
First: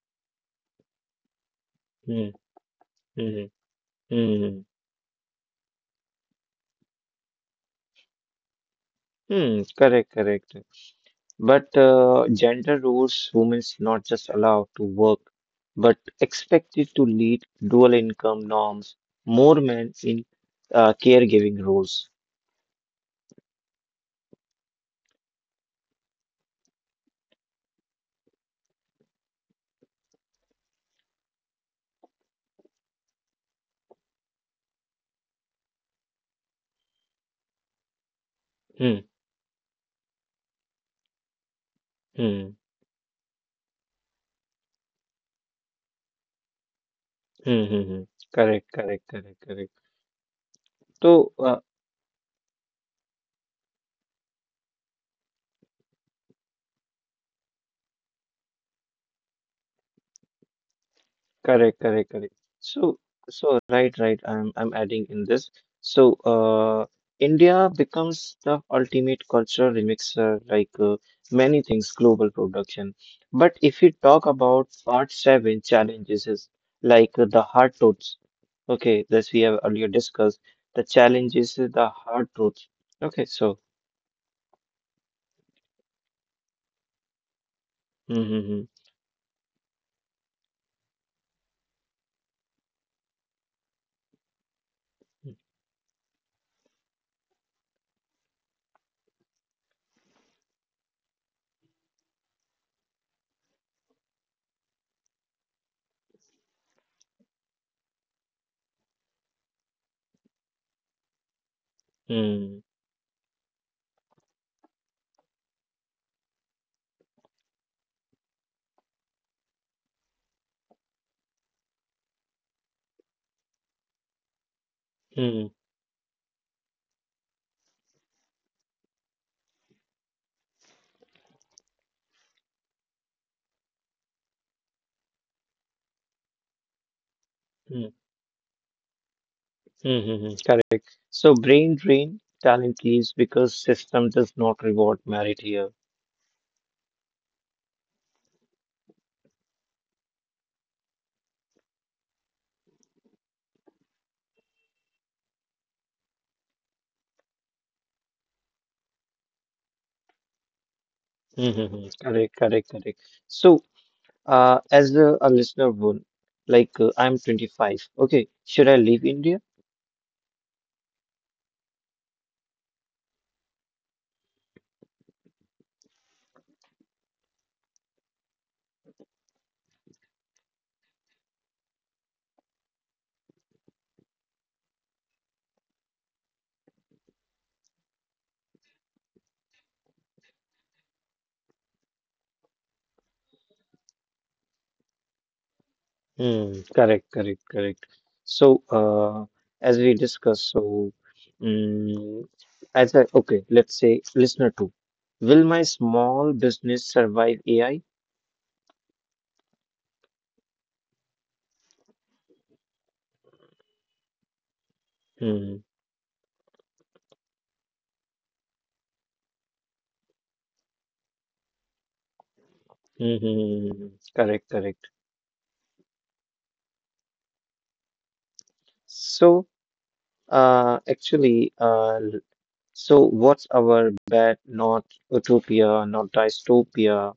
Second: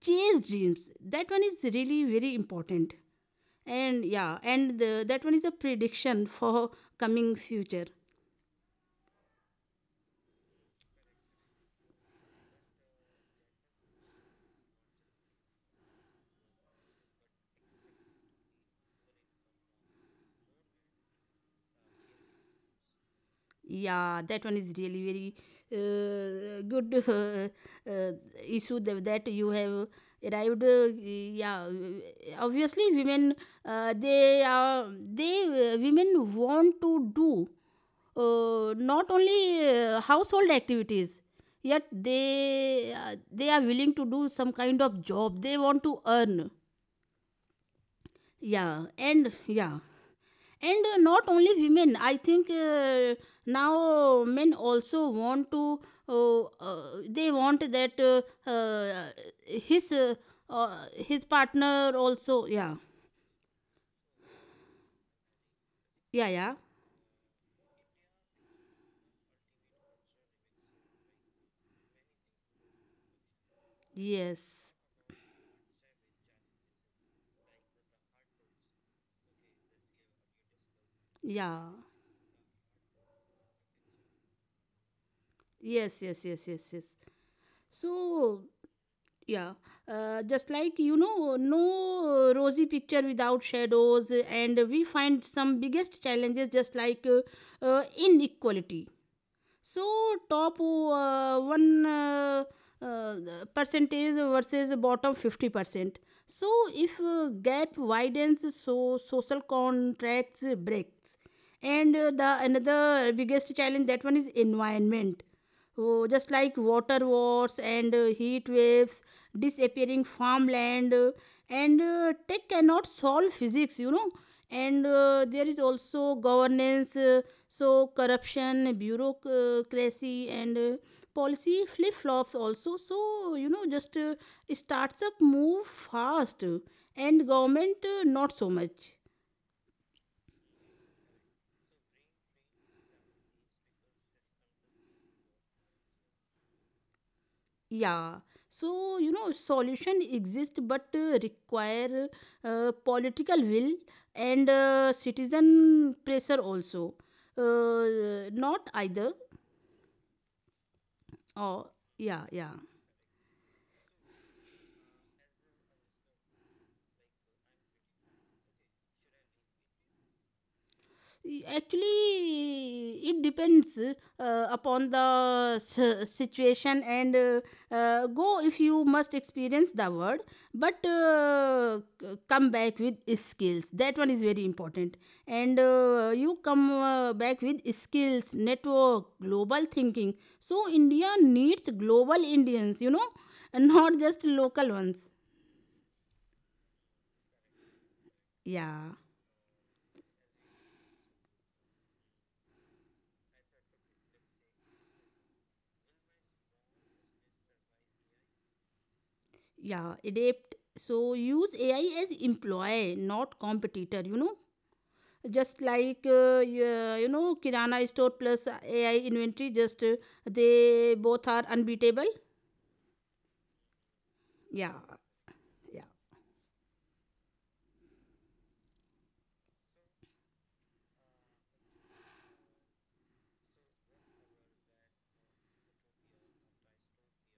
Speaker 1: chase dreams. That one is really
Speaker 2: Hmm.
Speaker 1: very important.
Speaker 2: Hmm.
Speaker 1: And
Speaker 2: Hmm.
Speaker 1: yeah,
Speaker 2: Hmm.
Speaker 1: and the, that one is a prediction for coming future.
Speaker 2: Hmm. Correct. Correct. But uh, gender roles women's not just allowed to work, but expected to lead dual income norms, more men in uh, caregiving roles.
Speaker 1: Yeah, that one is really very uh, good uh, uh, issue that, that you have arrived. Uh, yeah, obviously, women uh, they are they uh, women want to do uh,
Speaker 2: Hmm,
Speaker 1: not only uh, household activities, yet
Speaker 2: hmm,
Speaker 1: they uh, they are willing to do some kind of job. They want to earn.
Speaker 2: hmm, hmm, hmm. Correct,
Speaker 1: Yeah,
Speaker 2: correct,
Speaker 1: and
Speaker 2: correct,
Speaker 1: yeah,
Speaker 2: correct.
Speaker 1: and uh, not
Speaker 2: So,
Speaker 1: only
Speaker 2: uh,
Speaker 1: women, I think uh, now men also want to uh, uh, they want that uh, uh, his uh, uh, his
Speaker 2: correct,
Speaker 1: partner
Speaker 2: correct, correct.
Speaker 1: also, yeah,
Speaker 2: So, so right, right. I'm I'm adding in this. So,
Speaker 1: yeah, yeah,
Speaker 2: uh, India becomes the ultimate cultural remixer, like uh, many things, global production. But if you talk
Speaker 1: yes,
Speaker 2: about part seven challenges, is like uh, the hard truths. Okay, this we have earlier discussed. The
Speaker 1: yeah,
Speaker 2: challenges is the hard truths. Okay, so.
Speaker 1: yes, yes, yes, yes, yes. So
Speaker 2: Mm-hmm,
Speaker 1: yeah, uh, just like, you know, no rosy picture without shadows, and we find some biggest challenges, just like uh, uh, inequality. So top uh, one uh, uh, percentage versus bottom fifty percent. So if uh, gap widens, so social contracts breaks. And uh, the
Speaker 2: mm-hmm,
Speaker 1: another biggest challenge, that one is environment. Oh, just like water wars and uh, heat waves, disappearing farmland, uh, and uh, tech cannot solve physics, you know. And uh,
Speaker 2: mm-hmm,
Speaker 1: there
Speaker 2: mm-hmm.
Speaker 1: is also governance, uh, so corruption, bureaucracy, and uh, policy flip flops also. So, you know, just uh, starts up move fast, uh, and government uh, not so much.
Speaker 2: Mm-hmm. mm-hmm. Correct. So brain drain talent leaves because system does not reward merit here.
Speaker 1: Yeah. So, you know, solution exist, but uh, require uh, political will and uh, citizen pressure also. Uh, not either. Oh,
Speaker 2: Mm-hmm.
Speaker 1: yeah,
Speaker 2: Correct,
Speaker 1: yeah.
Speaker 2: correct, correct. So uh, as a, a listener would, like uh, I'm twenty-five. Okay, should I leave India?
Speaker 1: Actually, it depends uh, upon the s- situation and uh, uh, go if you must experience the word, but uh, c- come back with skills. That one is very important. And uh, you come uh, back with skills, network, global thinking. So, India needs global Indians, you know, and not just local ones.
Speaker 2: Hmm. Correct, correct, correct. So
Speaker 1: Yeah,
Speaker 2: uh, as we discussed, so mm as I okay, let's say listener two, will my small business survive A I?
Speaker 1: yeah, adapt. So use A I as employee, not competitor, you know. Just
Speaker 2: Mm-hmm.
Speaker 1: like, uh, yeah, you know, kirana store plus ai inventory, just uh, they both are unbeatable. Yeah,
Speaker 2: Correct, correct.
Speaker 1: yeah,
Speaker 2: So. Uh, actually, uh, l- so what's our bet? Not utopia, not dystopia.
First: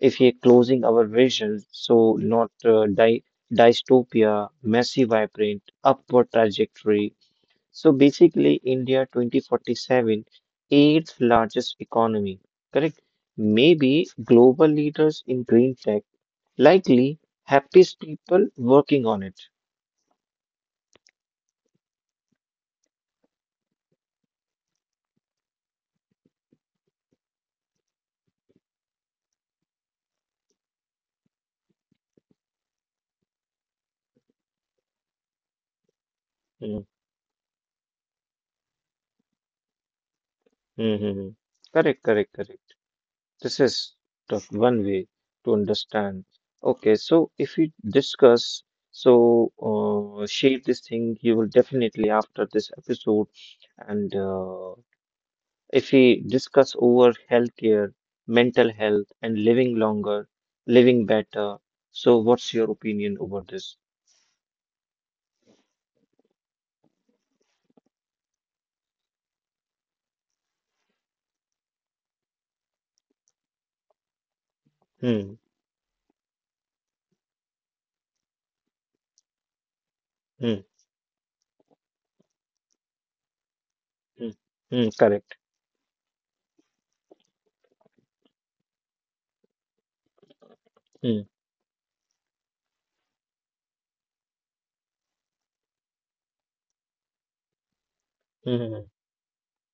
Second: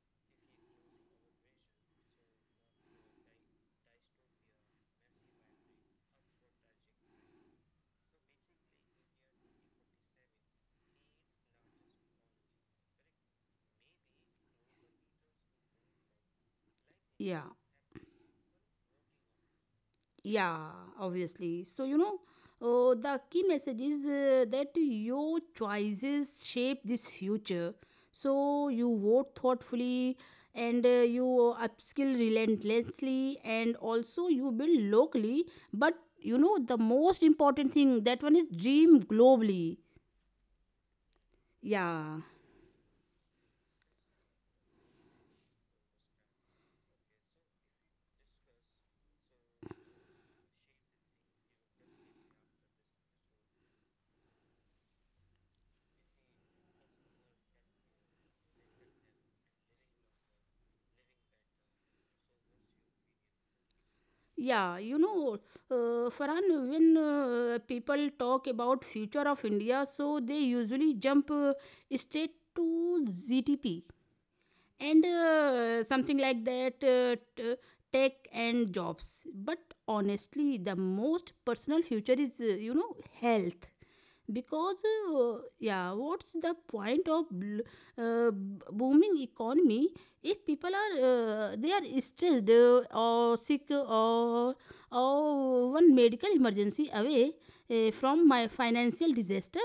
Speaker 2: If we are closing our vision, so not uh, dy dystopia, massive vibrant, upward trajectory. So basically, India twenty forty-seven, eighth largest economy, correct? Maybe global leaders in green tech, likely
Speaker 1: yeah,
Speaker 2: happiest people working on it.
Speaker 1: yeah, obviously. So you know, uh, the key message is uh, that your choices shape this future. So you vote thoughtfully, and uh, you upskill relentlessly, and also you build locally, but you know the
Speaker 2: Mm-hmm.
Speaker 1: most important thing, that one is dream globally.
Speaker 2: mm-hmm, mm-hmm. Correct,
Speaker 1: Yeah.
Speaker 2: correct, correct. This is the one way to understand. Okay, so if we discuss, so uh, shape this thing, you will definitely after this episode. And uh, if we discuss over healthcare, mental health, and living longer, living better. So, what's your opinion over this?
Speaker 1: Yeah, you know, uh, Farhan, when uh, people talk about future of India, so they usually jump uh, straight to G D P and
Speaker 2: Hmm,
Speaker 1: uh, something like that, uh, t- tech and jobs, but
Speaker 2: hmm,
Speaker 1: honestly the most personal future is, uh, you know, health,
Speaker 2: hmm,
Speaker 1: because
Speaker 2: hmm, correct.
Speaker 1: uh, yeah, what's the point of bl- uh, b- booming economy if people are
Speaker 2: Hmm,
Speaker 1: uh, they are stressed, uh, or sick, or or one medical emergency away uh, from my
Speaker 2: hmm. hmm, hmm.
Speaker 1: financial disaster.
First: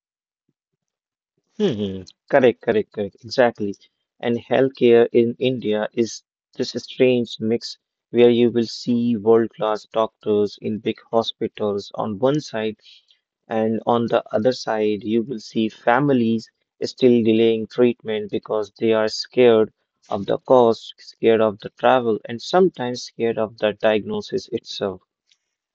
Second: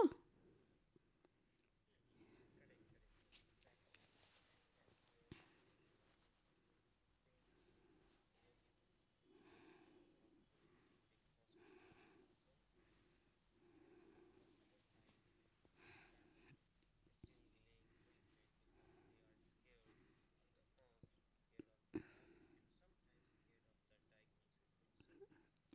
Speaker 2: Hmm, correct, correct, correct, exactly. And healthcare in India is this strange mix where you will see world-class doctors in big hospitals on one side, and on the other side, you will see families still delaying treatment because they are scared of the cost, scared of the travel, and sometimes scared of the diagnosis itself.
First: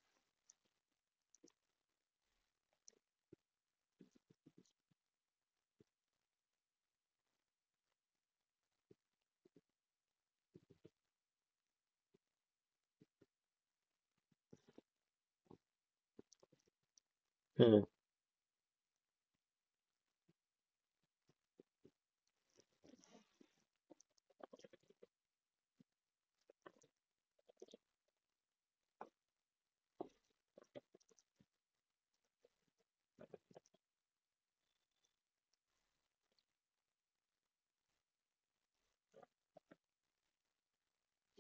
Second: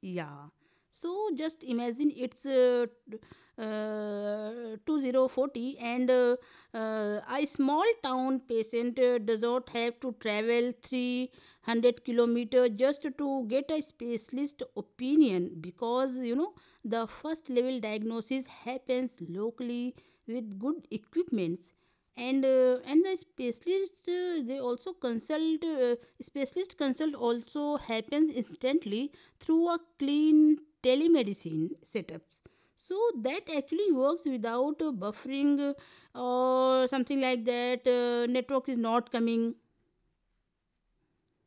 Speaker 1: Yeah. So just imagine it's uh, t- uh, two thousand forty, and uh, uh, a small town patient uh, does not have to travel three hundred kilometers just to get a specialist opinion, because you know the first level
Speaker 2: Hmm,
Speaker 1: diagnosis happens locally with good equipments, and uh, and the specialist uh, they also consult uh, specialist consult also happens instantly through a clean telemedicine setups, so that actually works without uh, buffering, uh, or something like that, uh, network is not coming.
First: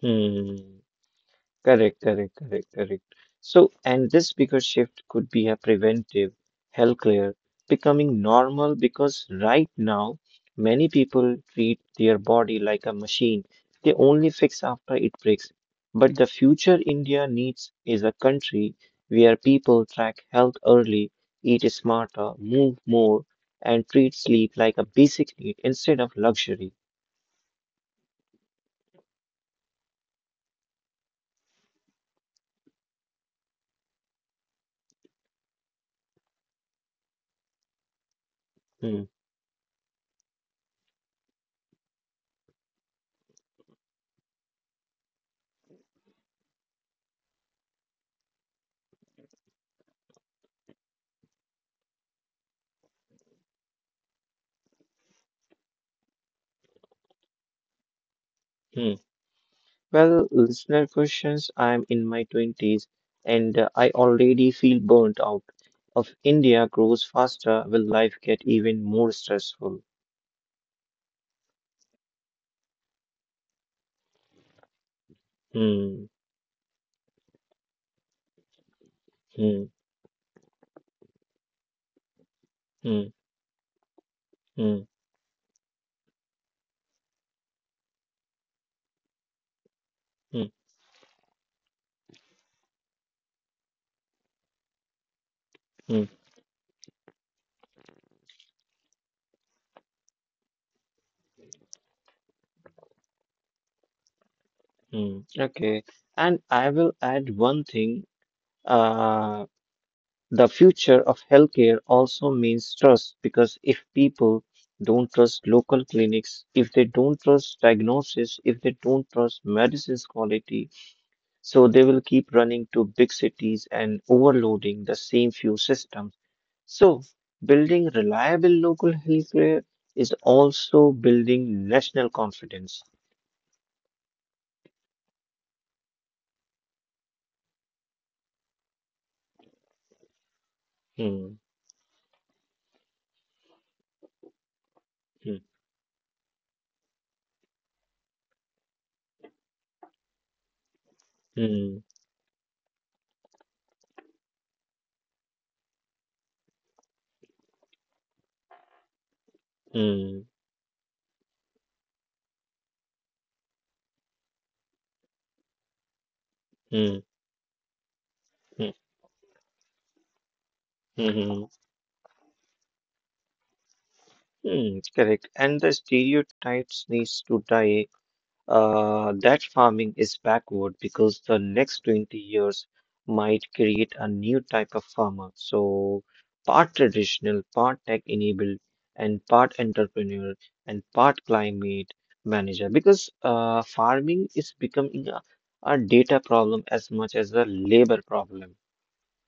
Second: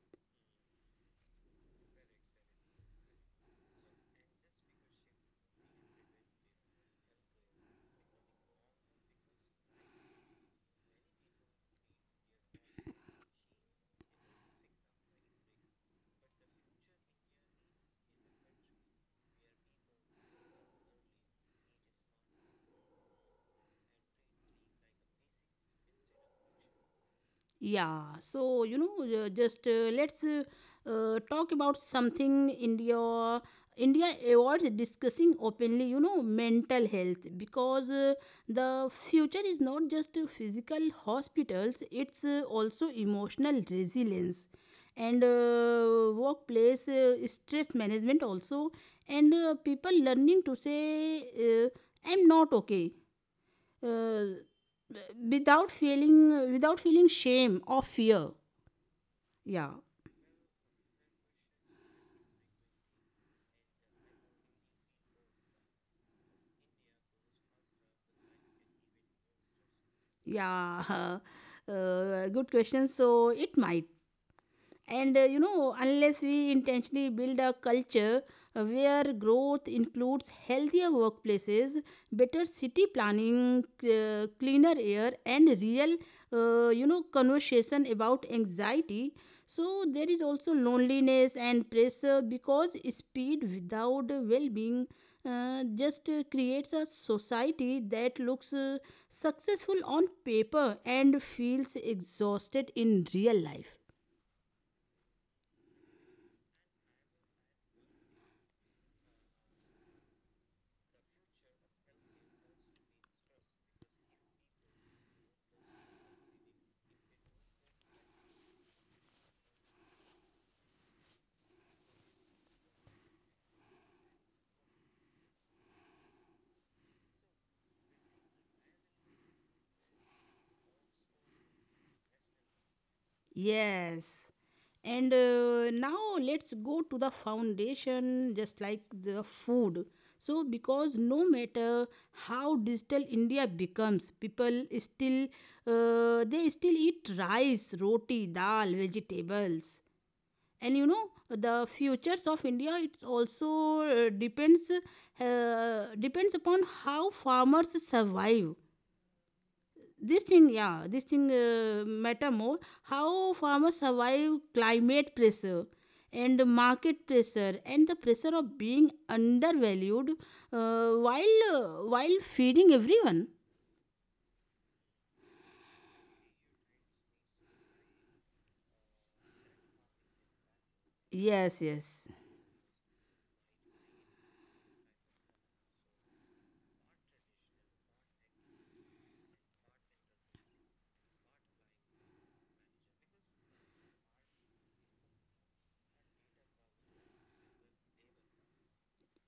Speaker 2: hmm. Correct, correct, correct, correct. So, and this bigger shift could be a preventive healthcare becoming normal because right now many people treat their body like a machine. They only fix after it breaks. But the future India needs is a country where people track health early, eat smarter, move more, and treat sleep like a basic need instead of luxury.
Speaker 1: Yeah, so you know, uh, just uh, let's uh, uh, talk about something India. India avoids discussing openly, you know, mental health because uh, the
Speaker 2: Hmm,
Speaker 1: future is not just uh, physical hospitals. It's uh, also emotional resilience and uh, workplace uh, stress management also, and uh, people learning to say, uh, I'm not okay, uh, without feeling without feeling shame or fear.
Speaker 2: hmm.
Speaker 1: Yeah,
Speaker 2: Well, listener questions. I'm in my twenties and uh, I already feel burnt out. If India grows faster, will life get even more stressful?
Speaker 1: yeah. Uh, good question. So it might. And uh, you know,
Speaker 2: Hmm,
Speaker 1: unless we intentionally build a culture uh, where
Speaker 2: hmm,
Speaker 1: growth includes healthier workplaces, better city
Speaker 2: hmm,
Speaker 1: planning, uh,
Speaker 2: hmm,
Speaker 1: cleaner air, and real, uh, you know, conversation about anxiety. So there is
Speaker 2: hmm,
Speaker 1: also loneliness and pressure, because speed without well being uh,
Speaker 2: hmm,
Speaker 1: just uh, creates a society that looks uh, successful on paper and feels exhausted in real life.
Speaker 2: hmm. Okay. And I will add one thing. Uh, the future of healthcare also means trust, because if people don't trust local clinics, if they don't trust diagnosis, if they don't trust medicine's quality, so they will keep running to big cities and overloading the same few systems. So building reliable local healthcare is also building national confidence.
Speaker 1: Yes. And uh, now let's go to the foundation, just like the food. So, because no
Speaker 2: Hmm,
Speaker 1: matter how digital India becomes, people still
Speaker 2: hmm,
Speaker 1: uh, they still eat rice, roti, dal, vegetables. And you know the
Speaker 2: hmm,
Speaker 1: futures of India. It's also uh, depends uh, depends upon how farmers survive
Speaker 2: hmm,
Speaker 1: this thing, yeah, this thing uh, matter more. How farmers survive climate pressure and
Speaker 2: hmm,
Speaker 1: market pressure and the pressure of
Speaker 2: hmm,
Speaker 1: being undervalued, uh,
Speaker 2: hmm,
Speaker 1: while
Speaker 2: hmm,
Speaker 1: uh, while feeding everyone.
Speaker 2: hmm, correct. And the stereotypes needs to die, uh, that farming is backward, because the
Speaker 1: Yes,
Speaker 2: next
Speaker 1: yes.
Speaker 2: twenty years might create a new type of farmer. So, part traditional, part tech enabled, and part entrepreneur, and part climate manager. Because uh, farming is becoming a, a data problem as much as a labor problem.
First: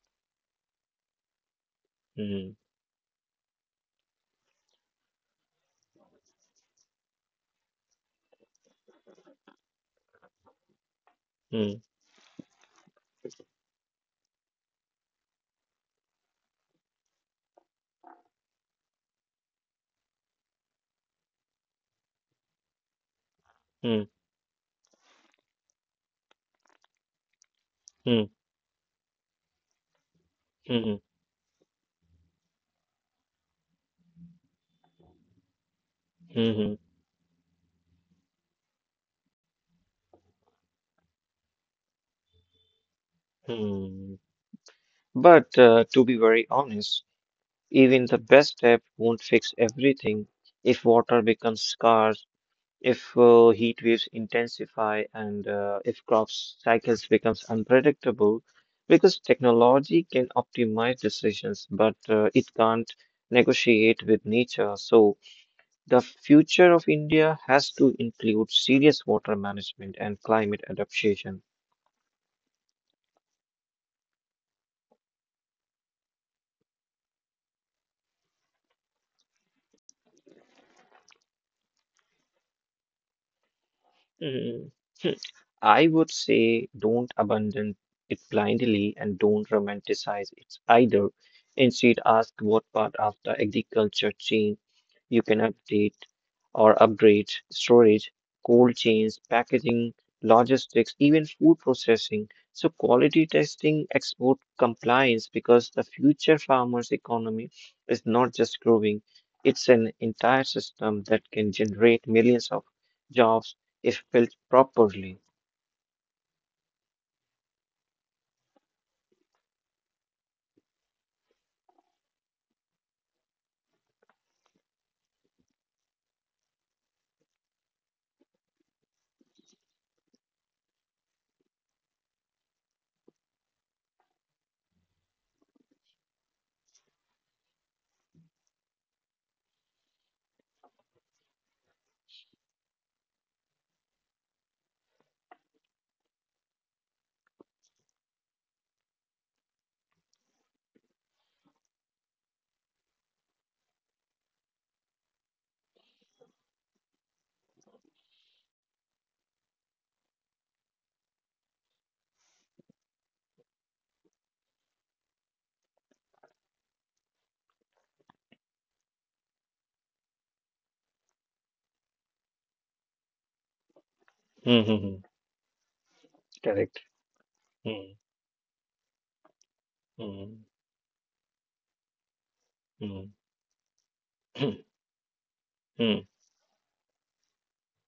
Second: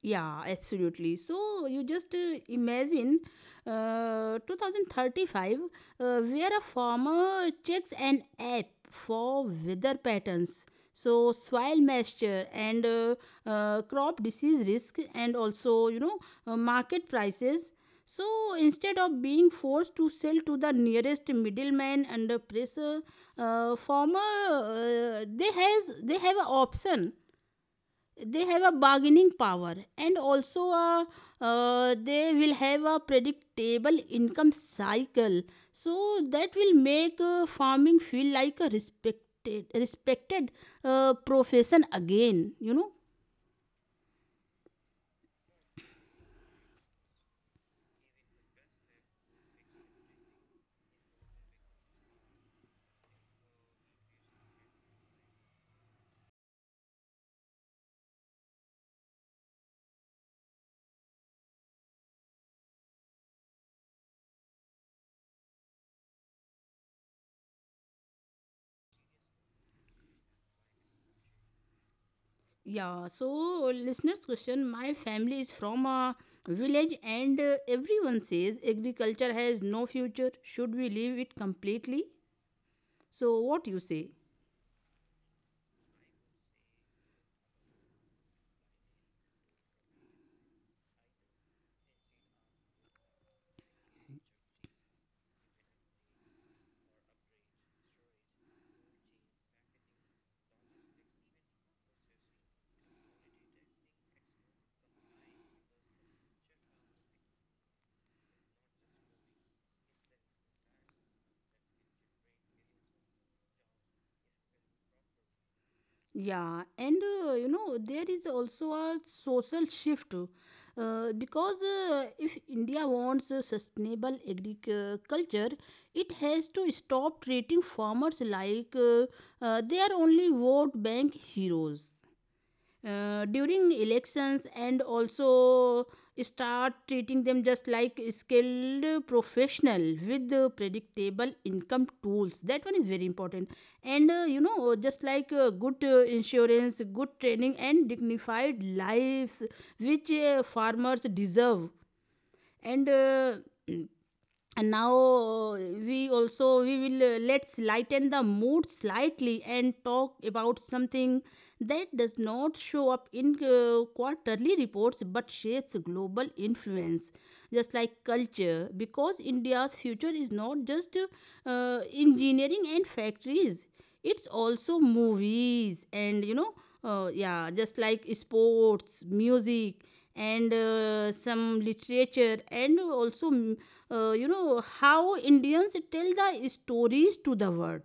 Speaker 1: Yeah, absolutely. So you just uh,
Speaker 2: Hmm,
Speaker 1: imagine uh, two thousand thirty-five, uh, where a farmer checks an app for weather patterns, so soil
Speaker 2: hmm,
Speaker 1: moisture and uh, uh, crop disease risk, and also, you know, uh, market prices. So instead of being forced to sell to the nearest middleman under pressure, uh,
Speaker 2: hmm,
Speaker 1: farmer, uh, they has they have an option,
Speaker 2: hmm,
Speaker 1: they have a bargaining power, and also
Speaker 2: hmm,
Speaker 1: a, uh, they will have a predictable income cycle. So
Speaker 2: hmm,
Speaker 1: that
Speaker 2: hmm.
Speaker 1: will make uh, farming feel like a respected respected uh, profession again, you know.
Speaker 2: Hmm. But uh, to be very honest, even the best step won't fix everything. If water becomes scarce, if uh, heat waves intensify, and uh, if crops cycles becomes unpredictable, because technology can optimize decisions, but uh, it can't negotiate with nature. So the future of India has to include serious water management and climate adaptation.
Speaker 1: Yeah. So listeners question: my family is from a village and uh, everyone says agriculture has no future. Should we leave it completely? So what you say?
Speaker 2: Mhm. I would say don't abandon it blindly and don't romanticize it either. Instead, ask what part of the agriculture chain you can update or upgrade. Storage, cold chains, packaging, logistics, even food processing. So, quality testing, export compliance, because the future farmers' economy is not just growing, it's an entire system that can generate millions of jobs if built properly.
Speaker 1: Yeah, and uh, you know, there is also a social shift, uh, because uh, if India wants a sustainable agriculture, it has to stop treating farmers like uh, uh, they are only vote bank heroes uh, during elections, and also start treating them just like skilled professional with uh, predictable income tools. That one is very important. And uh, you know, just like uh, good uh, insurance, good training, and dignified lives, which uh, farmers deserve. And uh, and now, uh, we also we will uh, let's lighten the mood slightly and talk about something that does not show up in uh, quarterly reports but shapes global influence, just like culture, because India's future is not just uh, engineering and factories. It's also
Speaker 2: Mm-hmm.
Speaker 1: movies and, you know,
Speaker 2: Correct.
Speaker 1: uh, yeah, just like sports, music
Speaker 2: Mm-hmm.
Speaker 1: and uh, some literature, and also mm, uh, you know how Indians tell the stories to the world.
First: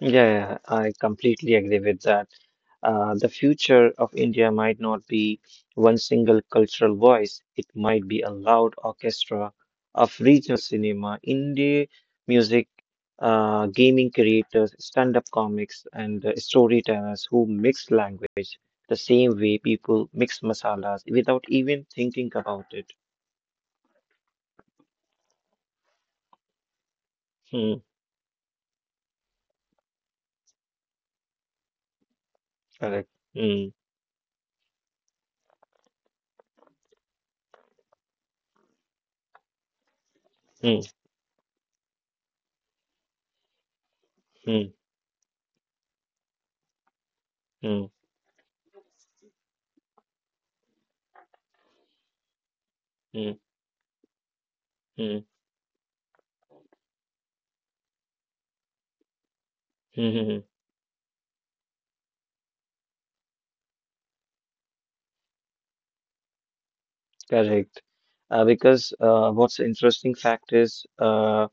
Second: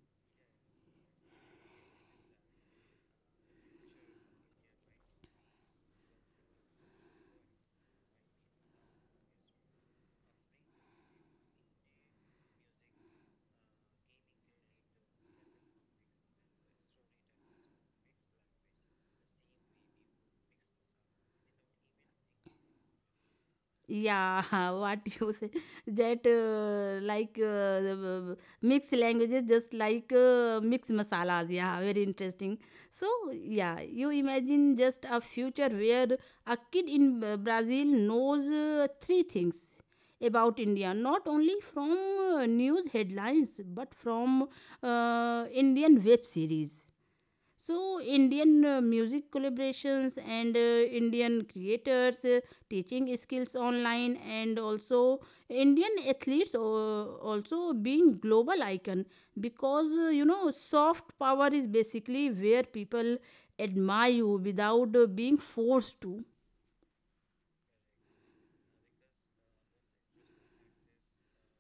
Speaker 2: Yeah. Yeah. Yeah. I completely agree with that. Uh, the future of India might not be one single cultural voice. It might be a loud orchestra of regional cinema, indie music, uh, gaming creators, stand-up comics, and uh, storytellers who mix language the same way people mix masalas without even thinking about it.
Speaker 1: Yeah, what you say, that uh, like,
Speaker 2: Hmm,
Speaker 1: uh, mixed languages, just like uh, mixed masalas. Yeah, very interesting. So
Speaker 2: correct. Hmm,
Speaker 1: yeah, you imagine just a future where a kid in uh, Brazil knows uh, three things about
Speaker 2: hmm,
Speaker 1: India, not only from uh, news headlines but from
Speaker 2: hmm,
Speaker 1: uh, Indian web series,
Speaker 2: hmm.
Speaker 1: so Indian uh, music collaborations and uh, Indian creators uh, teaching
Speaker 2: Mm,
Speaker 1: skills online, and also
Speaker 2: mm,
Speaker 1: Indian athletes uh, also being global icon, because
Speaker 2: mm,
Speaker 1: uh, you
Speaker 2: mm,
Speaker 1: know,
Speaker 2: mm.
Speaker 1: soft power is basically where people admire you without uh, being forced to.
Speaker 2: Correct. Uh, because uh, what's interesting fact is, uh,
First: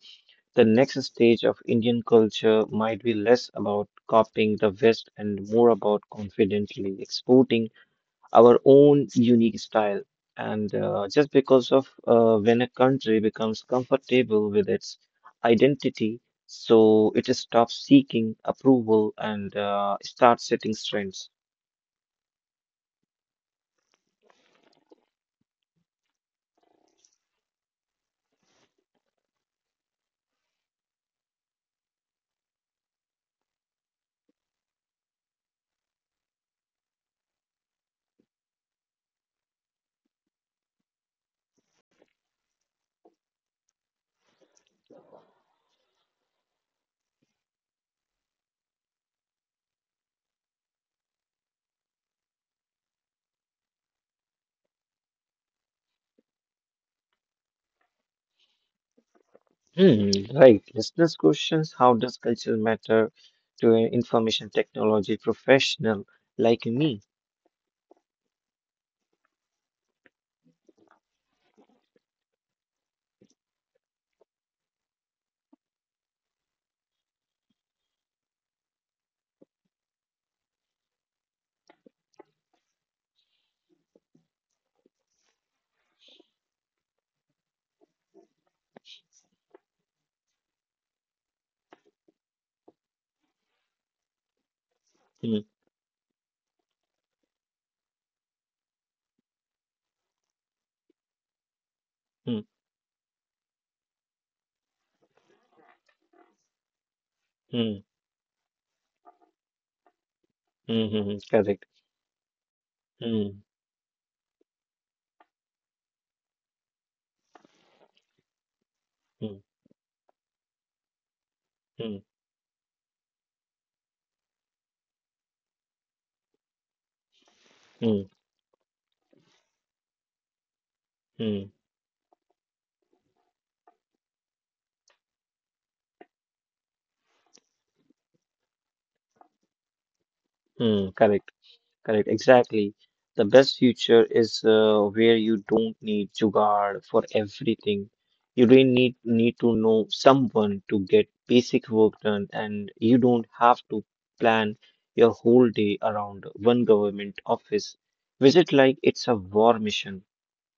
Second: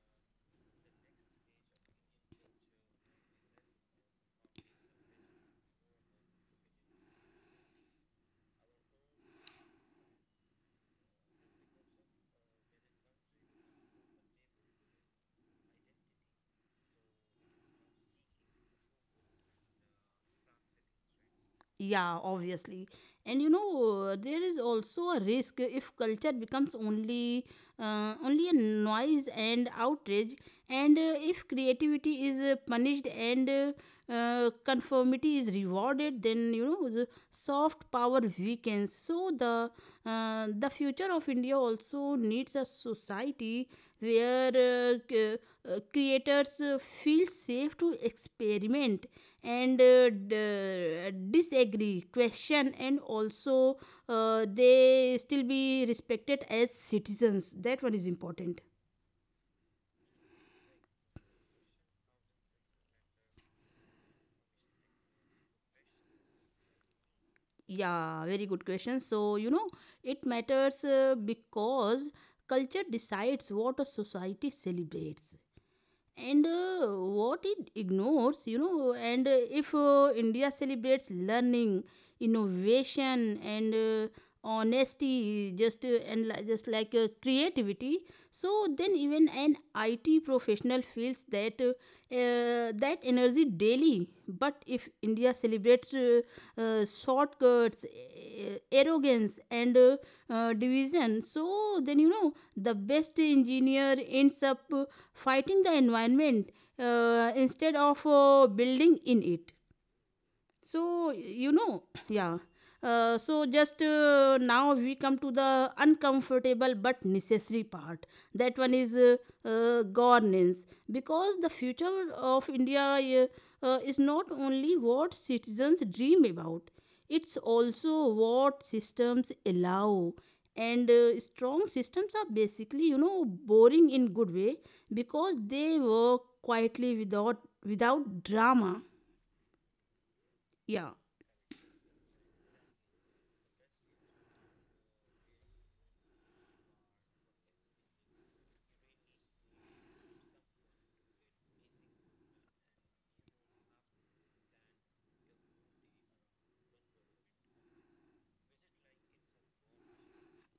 Speaker 2: the next stage of Indian culture might be less about copying the West and more about confidently exporting our own unique style. And uh, just because of uh, when a country becomes comfortable with its identity, so it stops seeking approval and uh, starts setting trends.
Speaker 1: Yeah, obviously. And you know, uh, there is also a risk if culture becomes only uh, only a noise and outrage, and uh, if creativity is uh, punished and uh, uh, conformity is rewarded, then you know the soft power weakens. So the uh, the future future of India also needs a society where uh, c- uh, creators uh, feel safe to experiment and uh, d- disagree, question, and also uh, they still be respected as citizens. That one is important.
Speaker 2: Hmm, right. Listeners' questions: how does culture matter to an information technology professional like me?
Speaker 1: Yeah, very good question. So, you know, it matters uh, because culture decides what a society celebrates and uh, what it ignores, you know. And uh, if uh, India celebrates learning, innovation and uh, honesty, just, uh, and li- just like uh, creativity, so then even an IT professional feels that uh, uh, that energy daily. But if India
Speaker 2: Hmm,
Speaker 1: celebrates uh, uh, shortcuts, uh, arrogance, and uh, uh, division, so then you know
Speaker 2: hmm,
Speaker 1: the best engineer ends up uh, fighting the environment uh,
Speaker 2: hmm,
Speaker 1: instead of uh, building in it.
Speaker 2: hmm, hmm,
Speaker 1: So,
Speaker 2: hmm,
Speaker 1: you
Speaker 2: correct.
Speaker 1: know, yeah. Uh,
Speaker 2: Hmm,
Speaker 1: so, just uh, now we come to the uncomfortable but necessary part. That one is uh,
Speaker 2: hmm,
Speaker 1: uh, governance. Because the
Speaker 2: hmm,
Speaker 1: future of India uh, uh, is not only what citizens dream about, it's
Speaker 2: hmm,
Speaker 1: also what systems allow. And uh,
Speaker 2: hmm, hmm,
Speaker 1: strong systems are basically, you know, boring in good way, because they work quietly without without drama.
Speaker 2: hmm,
Speaker 1: Yeah.
Speaker 2: correct. Correct, exactly. The best future is uh, where you don't need Jugaad for everything. You really need need to know someone to get basic work done, and you don't have to plan your whole day around one government office visit like it's a war mission.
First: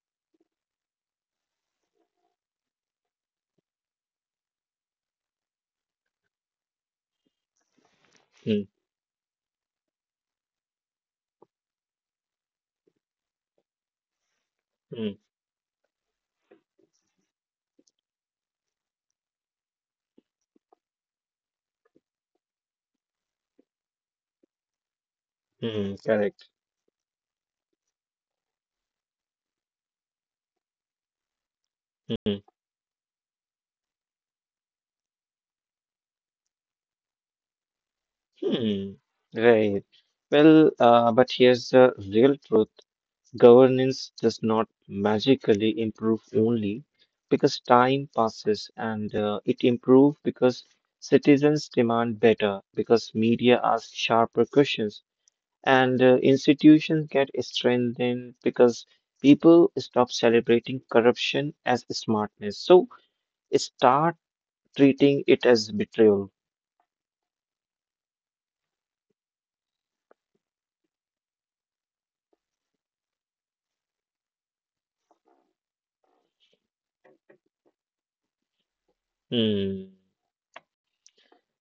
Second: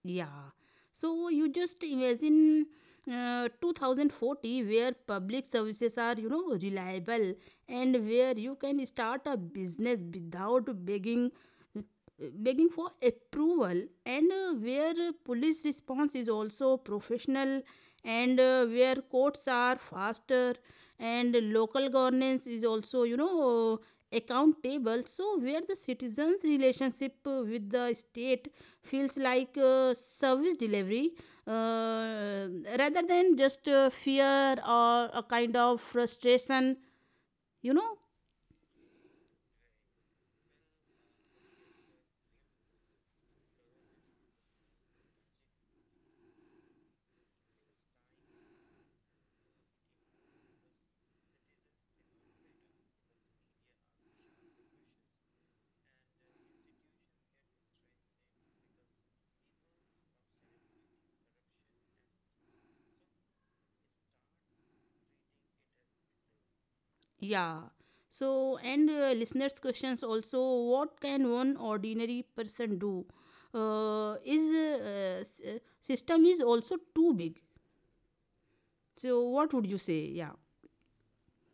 Speaker 1: Yeah. So you just imagine uh, two thousand forty, where public services are, you know, reliable, and where you
Speaker 2: Hmm,
Speaker 1: can start a business without begging begging for approval, and uh,
Speaker 2: hmm,
Speaker 1: where police response is also professional, and uh, where courts are faster, and local governance is also, you know, account table. So where the
Speaker 2: hmm,
Speaker 1: citizens
Speaker 2: correct.
Speaker 1: relationship uh, with the state feels like uh, service delivery
Speaker 2: Hmm,
Speaker 1: uh, rather than just uh, fear or a kind of frustration, you know.
Speaker 2: hmm, right. Well, uh, but here's the real truth. Governance does not magically improve only because time passes, and uh, it improves because citizens demand better, because media ask sharper questions, and uh, institutions get strengthened because people stop celebrating corruption as smartness. So start treating it as betrayal.
Speaker 1: Yeah. So and uh, listeners questions also: what can one ordinary person do? Uh, is uh, s- uh, system is also too big. So what would you
Speaker 2: Hmm.
Speaker 1: say? Yeah.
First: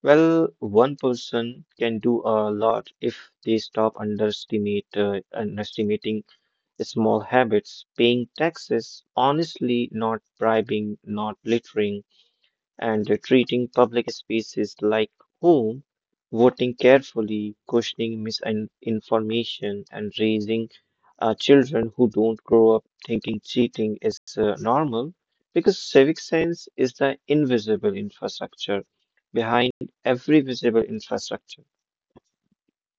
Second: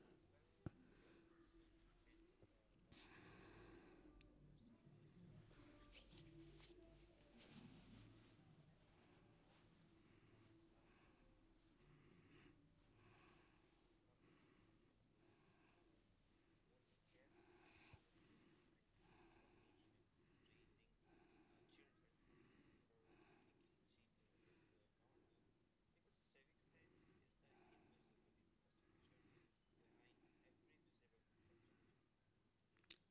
Speaker 2: Well, one person can do a lot if they stop underestimate, uh, underestimating small habits, paying taxes, honestly not bribing, not littering, and treating public spaces like home, voting carefully, questioning misinformation, and raising uh, children who don't grow up thinking cheating is uh, normal, because civic sense is the invisible infrastructure behind every visible infrastructure.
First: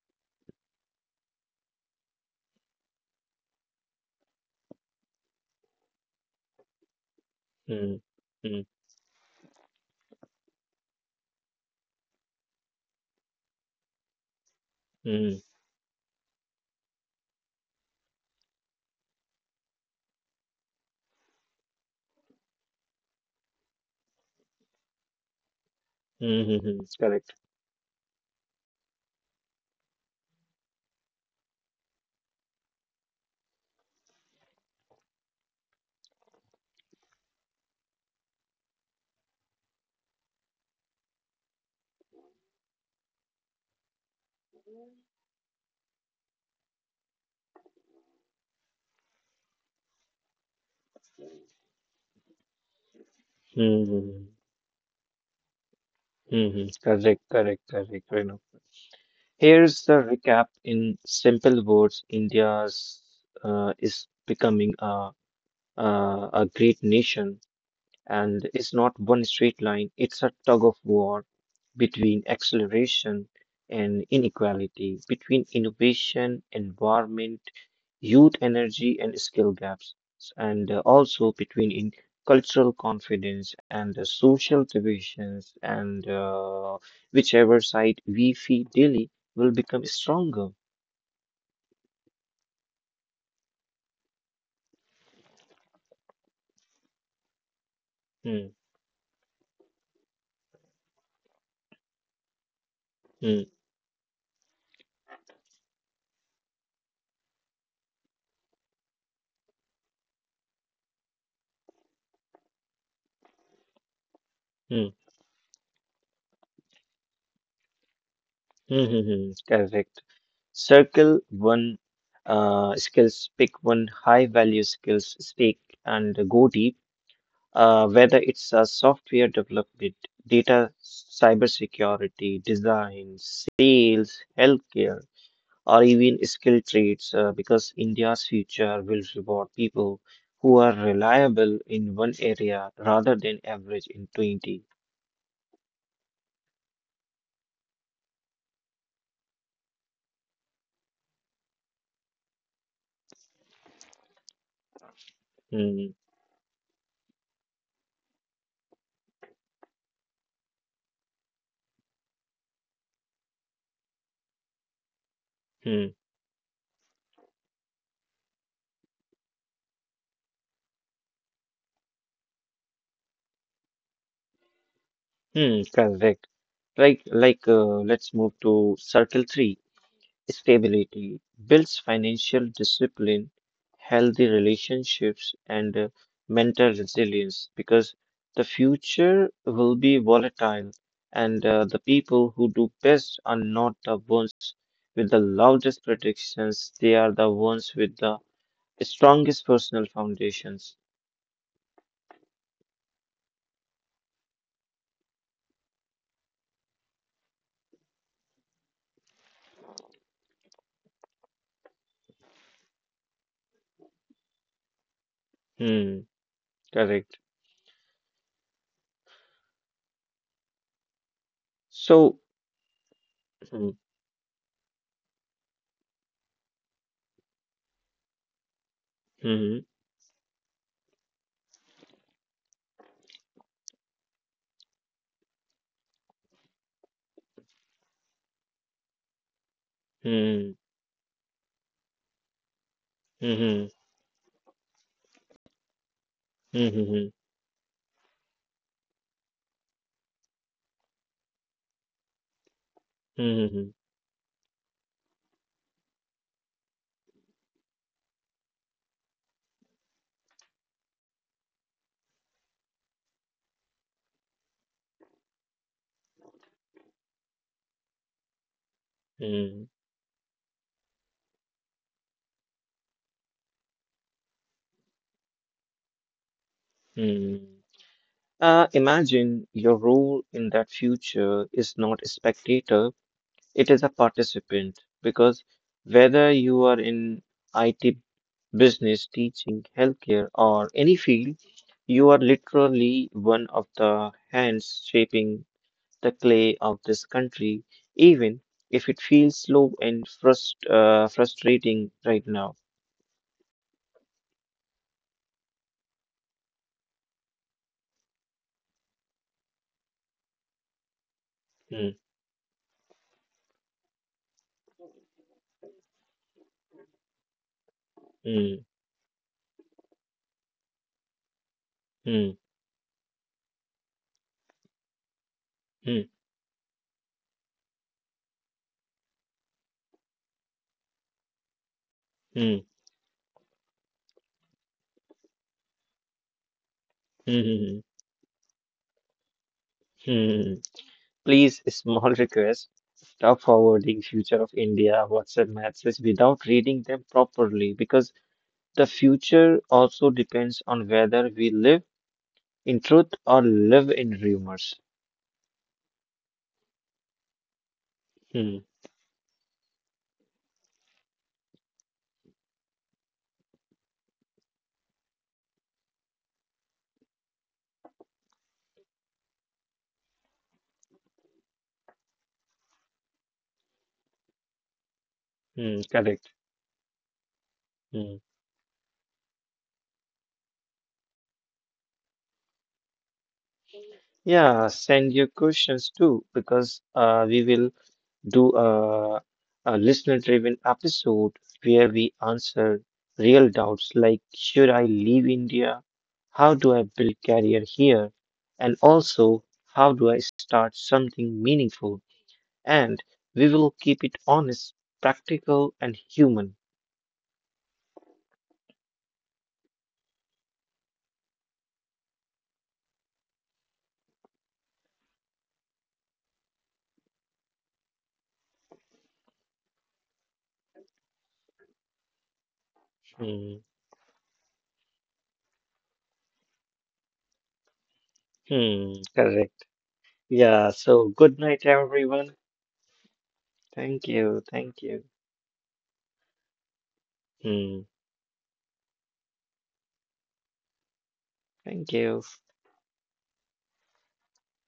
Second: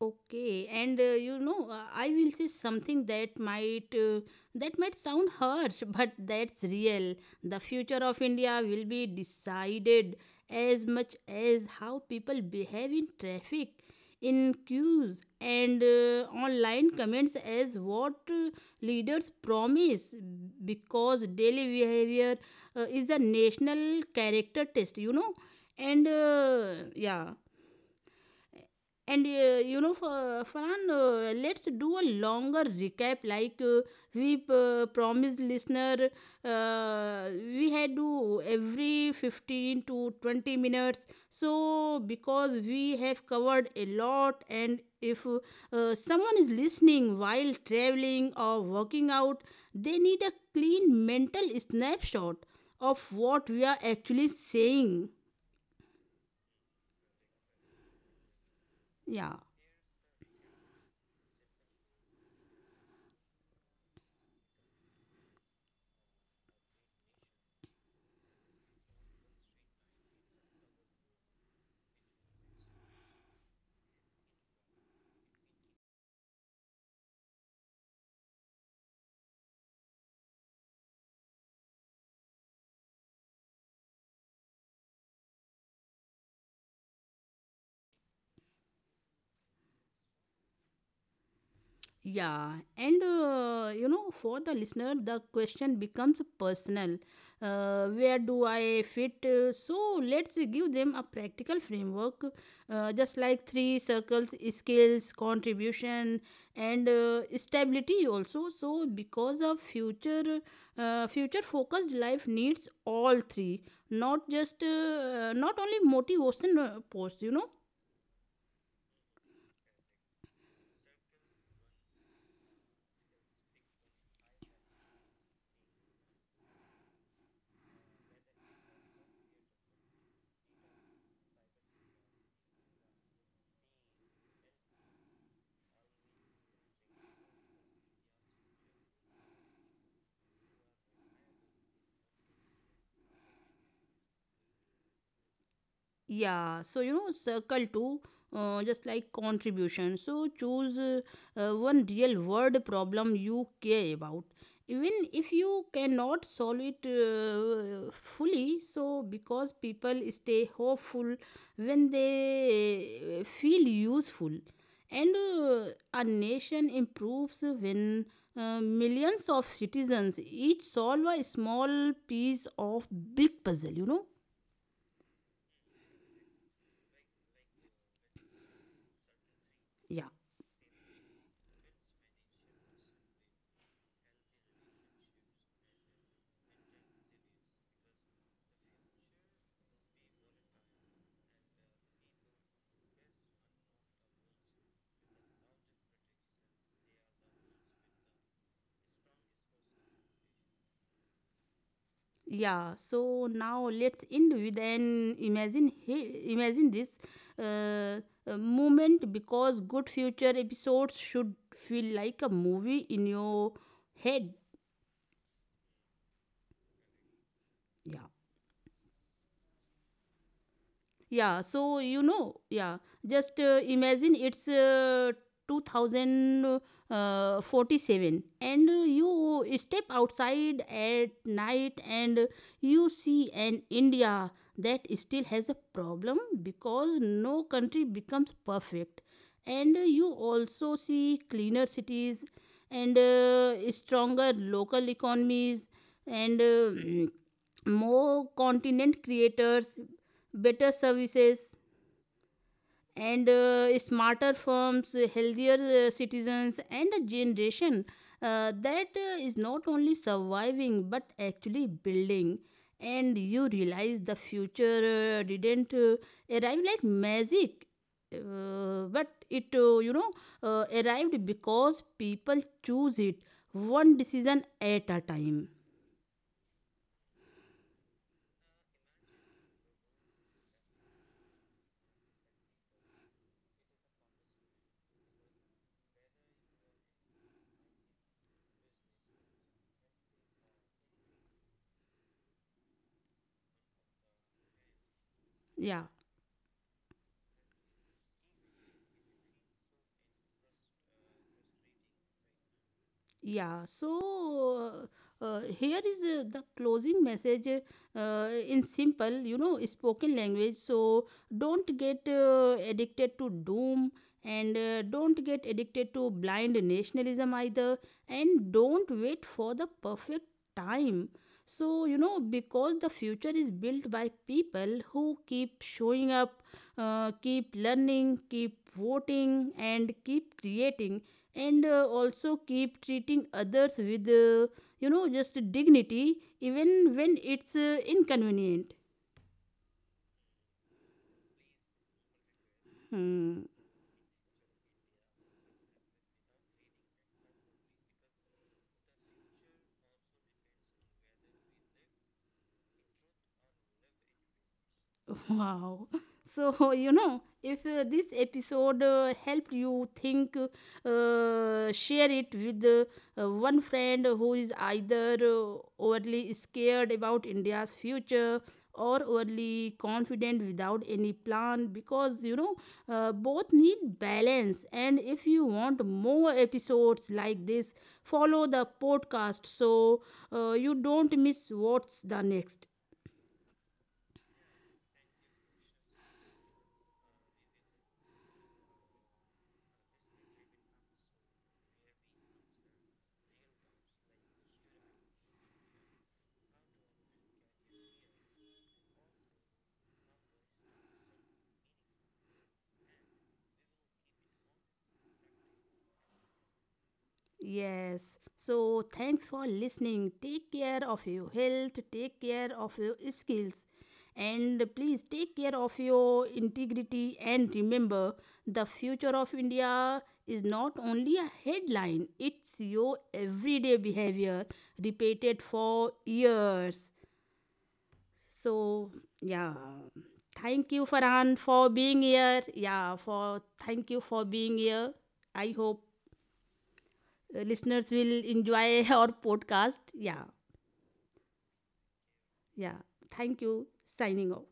Speaker 1: Okay, and uh, you know, uh, I will say something that might, uh, that might sound harsh, but that's real. The
Speaker 2: Hmm,
Speaker 1: future of
Speaker 2: hmm,
Speaker 1: India will be decided as much as how people behave in traffic, in queues,
Speaker 2: hmm,
Speaker 1: and uh, online comments as what uh, leaders promise, because daily behavior uh, is a national character test. You know. And
Speaker 2: hmm, hmm, hmm,
Speaker 1: uh,
Speaker 2: correct.
Speaker 1: yeah. And uh, you know, for Farhan, uh, let's do a longer recap. Like, uh, we uh, promised listener, uh, we had to every fifteen to twenty minutes. So, because we have covered a lot, and if uh, someone is listening while traveling or working out, they need a clean mental snapshot of what we
Speaker 2: Hmm, hmm,
Speaker 1: are
Speaker 2: hmm. Hmm.
Speaker 1: actually saying.
Speaker 2: Hmm. Correct, correct, correct. Renu.
Speaker 1: Yeah.
Speaker 2: Here's the recap in simple words. India's uh, is becoming a, a a great nation, and it's not one straight line. It's a tug of war between acceleration and inequality, between innovation, environment, youth energy and skill gaps, and uh, also between in cultural confidence and the social divisions, and uh, whichever side we feed daily will become stronger.
Speaker 1: Yeah, and uh, you know, for the listener, the question becomes personal. Uh, where
Speaker 2: Hmm,
Speaker 1: do I fit? Uh, So let's give them a practical framework, uh, just
Speaker 2: hmm,
Speaker 1: like three circles: skills, contribution, and uh, stability. Also, so because of future, uh, future-focused life needs all three, not just
Speaker 2: hmm,
Speaker 1: uh, not only motivation uh, posts. You know.
Speaker 2: hmm, hmm, hmm, correct. Circle one, uh, skills, pick one high value skills, stake and go deep, uh, whether it's a software development, data cybersecurity, design, sales, healthcare, or even skilled trades, uh, because India's future will reward people who are reliable in one area rather than average in twenty.
Speaker 1: Yeah, so you know, circle two, uh, just like contribution. So choose uh, uh, one real world problem you care about. Even if you
Speaker 2: Hmm,
Speaker 1: cannot solve it uh, fully, so because people stay hopeful when they uh, feel useful, and
Speaker 2: hmm,
Speaker 1: uh, a nation improves when uh, millions of citizens each solve a small piece of big puzzle. You know.
Speaker 2: hmm, correct. Like, like, uh, let's move to circle three.
Speaker 1: Yeah.
Speaker 2: Stability, builds financial discipline, healthy relationships, and uh, mental resilience, because the future will be volatile and uh, the people who do best are not the ones with the loudest predictions, they are the ones with the strongest personal foundations.
Speaker 1: Yeah, so now let's end with an imagine he, imagine this uh, uh, moment, because good future episodes should feel like a movie in your head.
Speaker 2: Hmm, correct.
Speaker 1: Yeah. Yeah, so
Speaker 2: So,
Speaker 1: you know, yeah, just
Speaker 2: hmm,
Speaker 1: uh, imagine it's uh, two thousand forty-seven, and
Speaker 2: hmm,
Speaker 1: you step outside at night and you see an India that still has a problem, because no country becomes perfect. And you
Speaker 2: hmm,
Speaker 1: also see cleaner cities, and
Speaker 2: hmm,
Speaker 1: uh, stronger local economies, and
Speaker 2: hmm,
Speaker 1: uh,
Speaker 2: hmm,
Speaker 1: more continent creators, better services,
Speaker 2: hmm,
Speaker 1: and
Speaker 2: hmm,
Speaker 1: uh, smarter firms, healthier uh, citizens, and a generation uh, that uh, is not only surviving but actually building. And you realize the future uh, didn't uh, arrive like magic, uh, but
Speaker 2: hmm,
Speaker 1: it uh, you know, uh, arrived because people choose it one decision at a time.
Speaker 2: hmm. Hmm. Uh, imagine your role in that future is not a spectator, it is a participant. Because whether you are in I T, business, teaching, healthcare, or any field, you are literally one of the hands shaping
Speaker 1: Yeah.
Speaker 2: the clay of this country, even if it feels slow and frust- uh, frustrating right now.
Speaker 1: Yeah, so uh, uh, here is uh, the closing message uh, in simple, you know, spoken language. So don't
Speaker 2: Hmm,
Speaker 1: get uh, addicted to doom, and uh, don't get addicted to blind nationalism either.
Speaker 2: hmm,
Speaker 1: And don't wait for the perfect time. So, you
Speaker 2: hmm,
Speaker 1: know, because the future is built by people who keep
Speaker 2: hmm,
Speaker 1: showing up, uh, keep learning, keep voting, and keep creating, and uh, also
Speaker 2: hmm,
Speaker 1: keep treating others with uh, you know just dignity, even when
Speaker 2: hmm,
Speaker 1: it's uh,
Speaker 2: hmm,
Speaker 1: inconvenient.
Speaker 2: hmm. Please, a small request. Tough
Speaker 1: Hmm.
Speaker 2: forwarding future of India WhatsApp messages without reading them properly, because the future also depends on whether we live in truth or live in rumors.
Speaker 1: Wow. So, you know, if uh, this
Speaker 2: Hmm,
Speaker 1: episode uh, helped you think, uh, share it with uh, one friend who is either uh, overly scared about India's future or overly confident without any plan, because, you know, uh, both need balance. And if you
Speaker 2: hmm,
Speaker 1: want
Speaker 2: correct.
Speaker 1: more episodes like this,
Speaker 2: Hmm.
Speaker 1: follow the podcast, so uh, you don't miss what's the next.
Speaker 2: Yeah, send your questions too, because uh, we will do a, a listener driven episode where we answer real doubts like should I leave India? How do I build career here? And also how do I start something meaningful? And we will keep it honest, practical and human.
Speaker 1: Yes. So thanks for listening. Take care of your health, take care of your skills, and please take care of your integrity. And remember, the future of India is not only a headline, it's your
Speaker 2: Hmm.
Speaker 1: everyday behavior repeated for years.
Speaker 2: Hmm.
Speaker 1: So,
Speaker 2: Correct.
Speaker 1: yeah.
Speaker 2: Yeah.
Speaker 1: Thank you,
Speaker 2: So good
Speaker 1: Farhan,
Speaker 2: night
Speaker 1: for being
Speaker 2: everyone.
Speaker 1: here. Yeah, for thank
Speaker 2: Thank
Speaker 1: you for
Speaker 2: you.
Speaker 1: being
Speaker 2: Thank you.
Speaker 1: here. I hope
Speaker 2: Hmm.
Speaker 1: listeners will enjoy our podcast. Yeah,
Speaker 2: Thank you.
Speaker 1: yeah. Thank you. Signing off.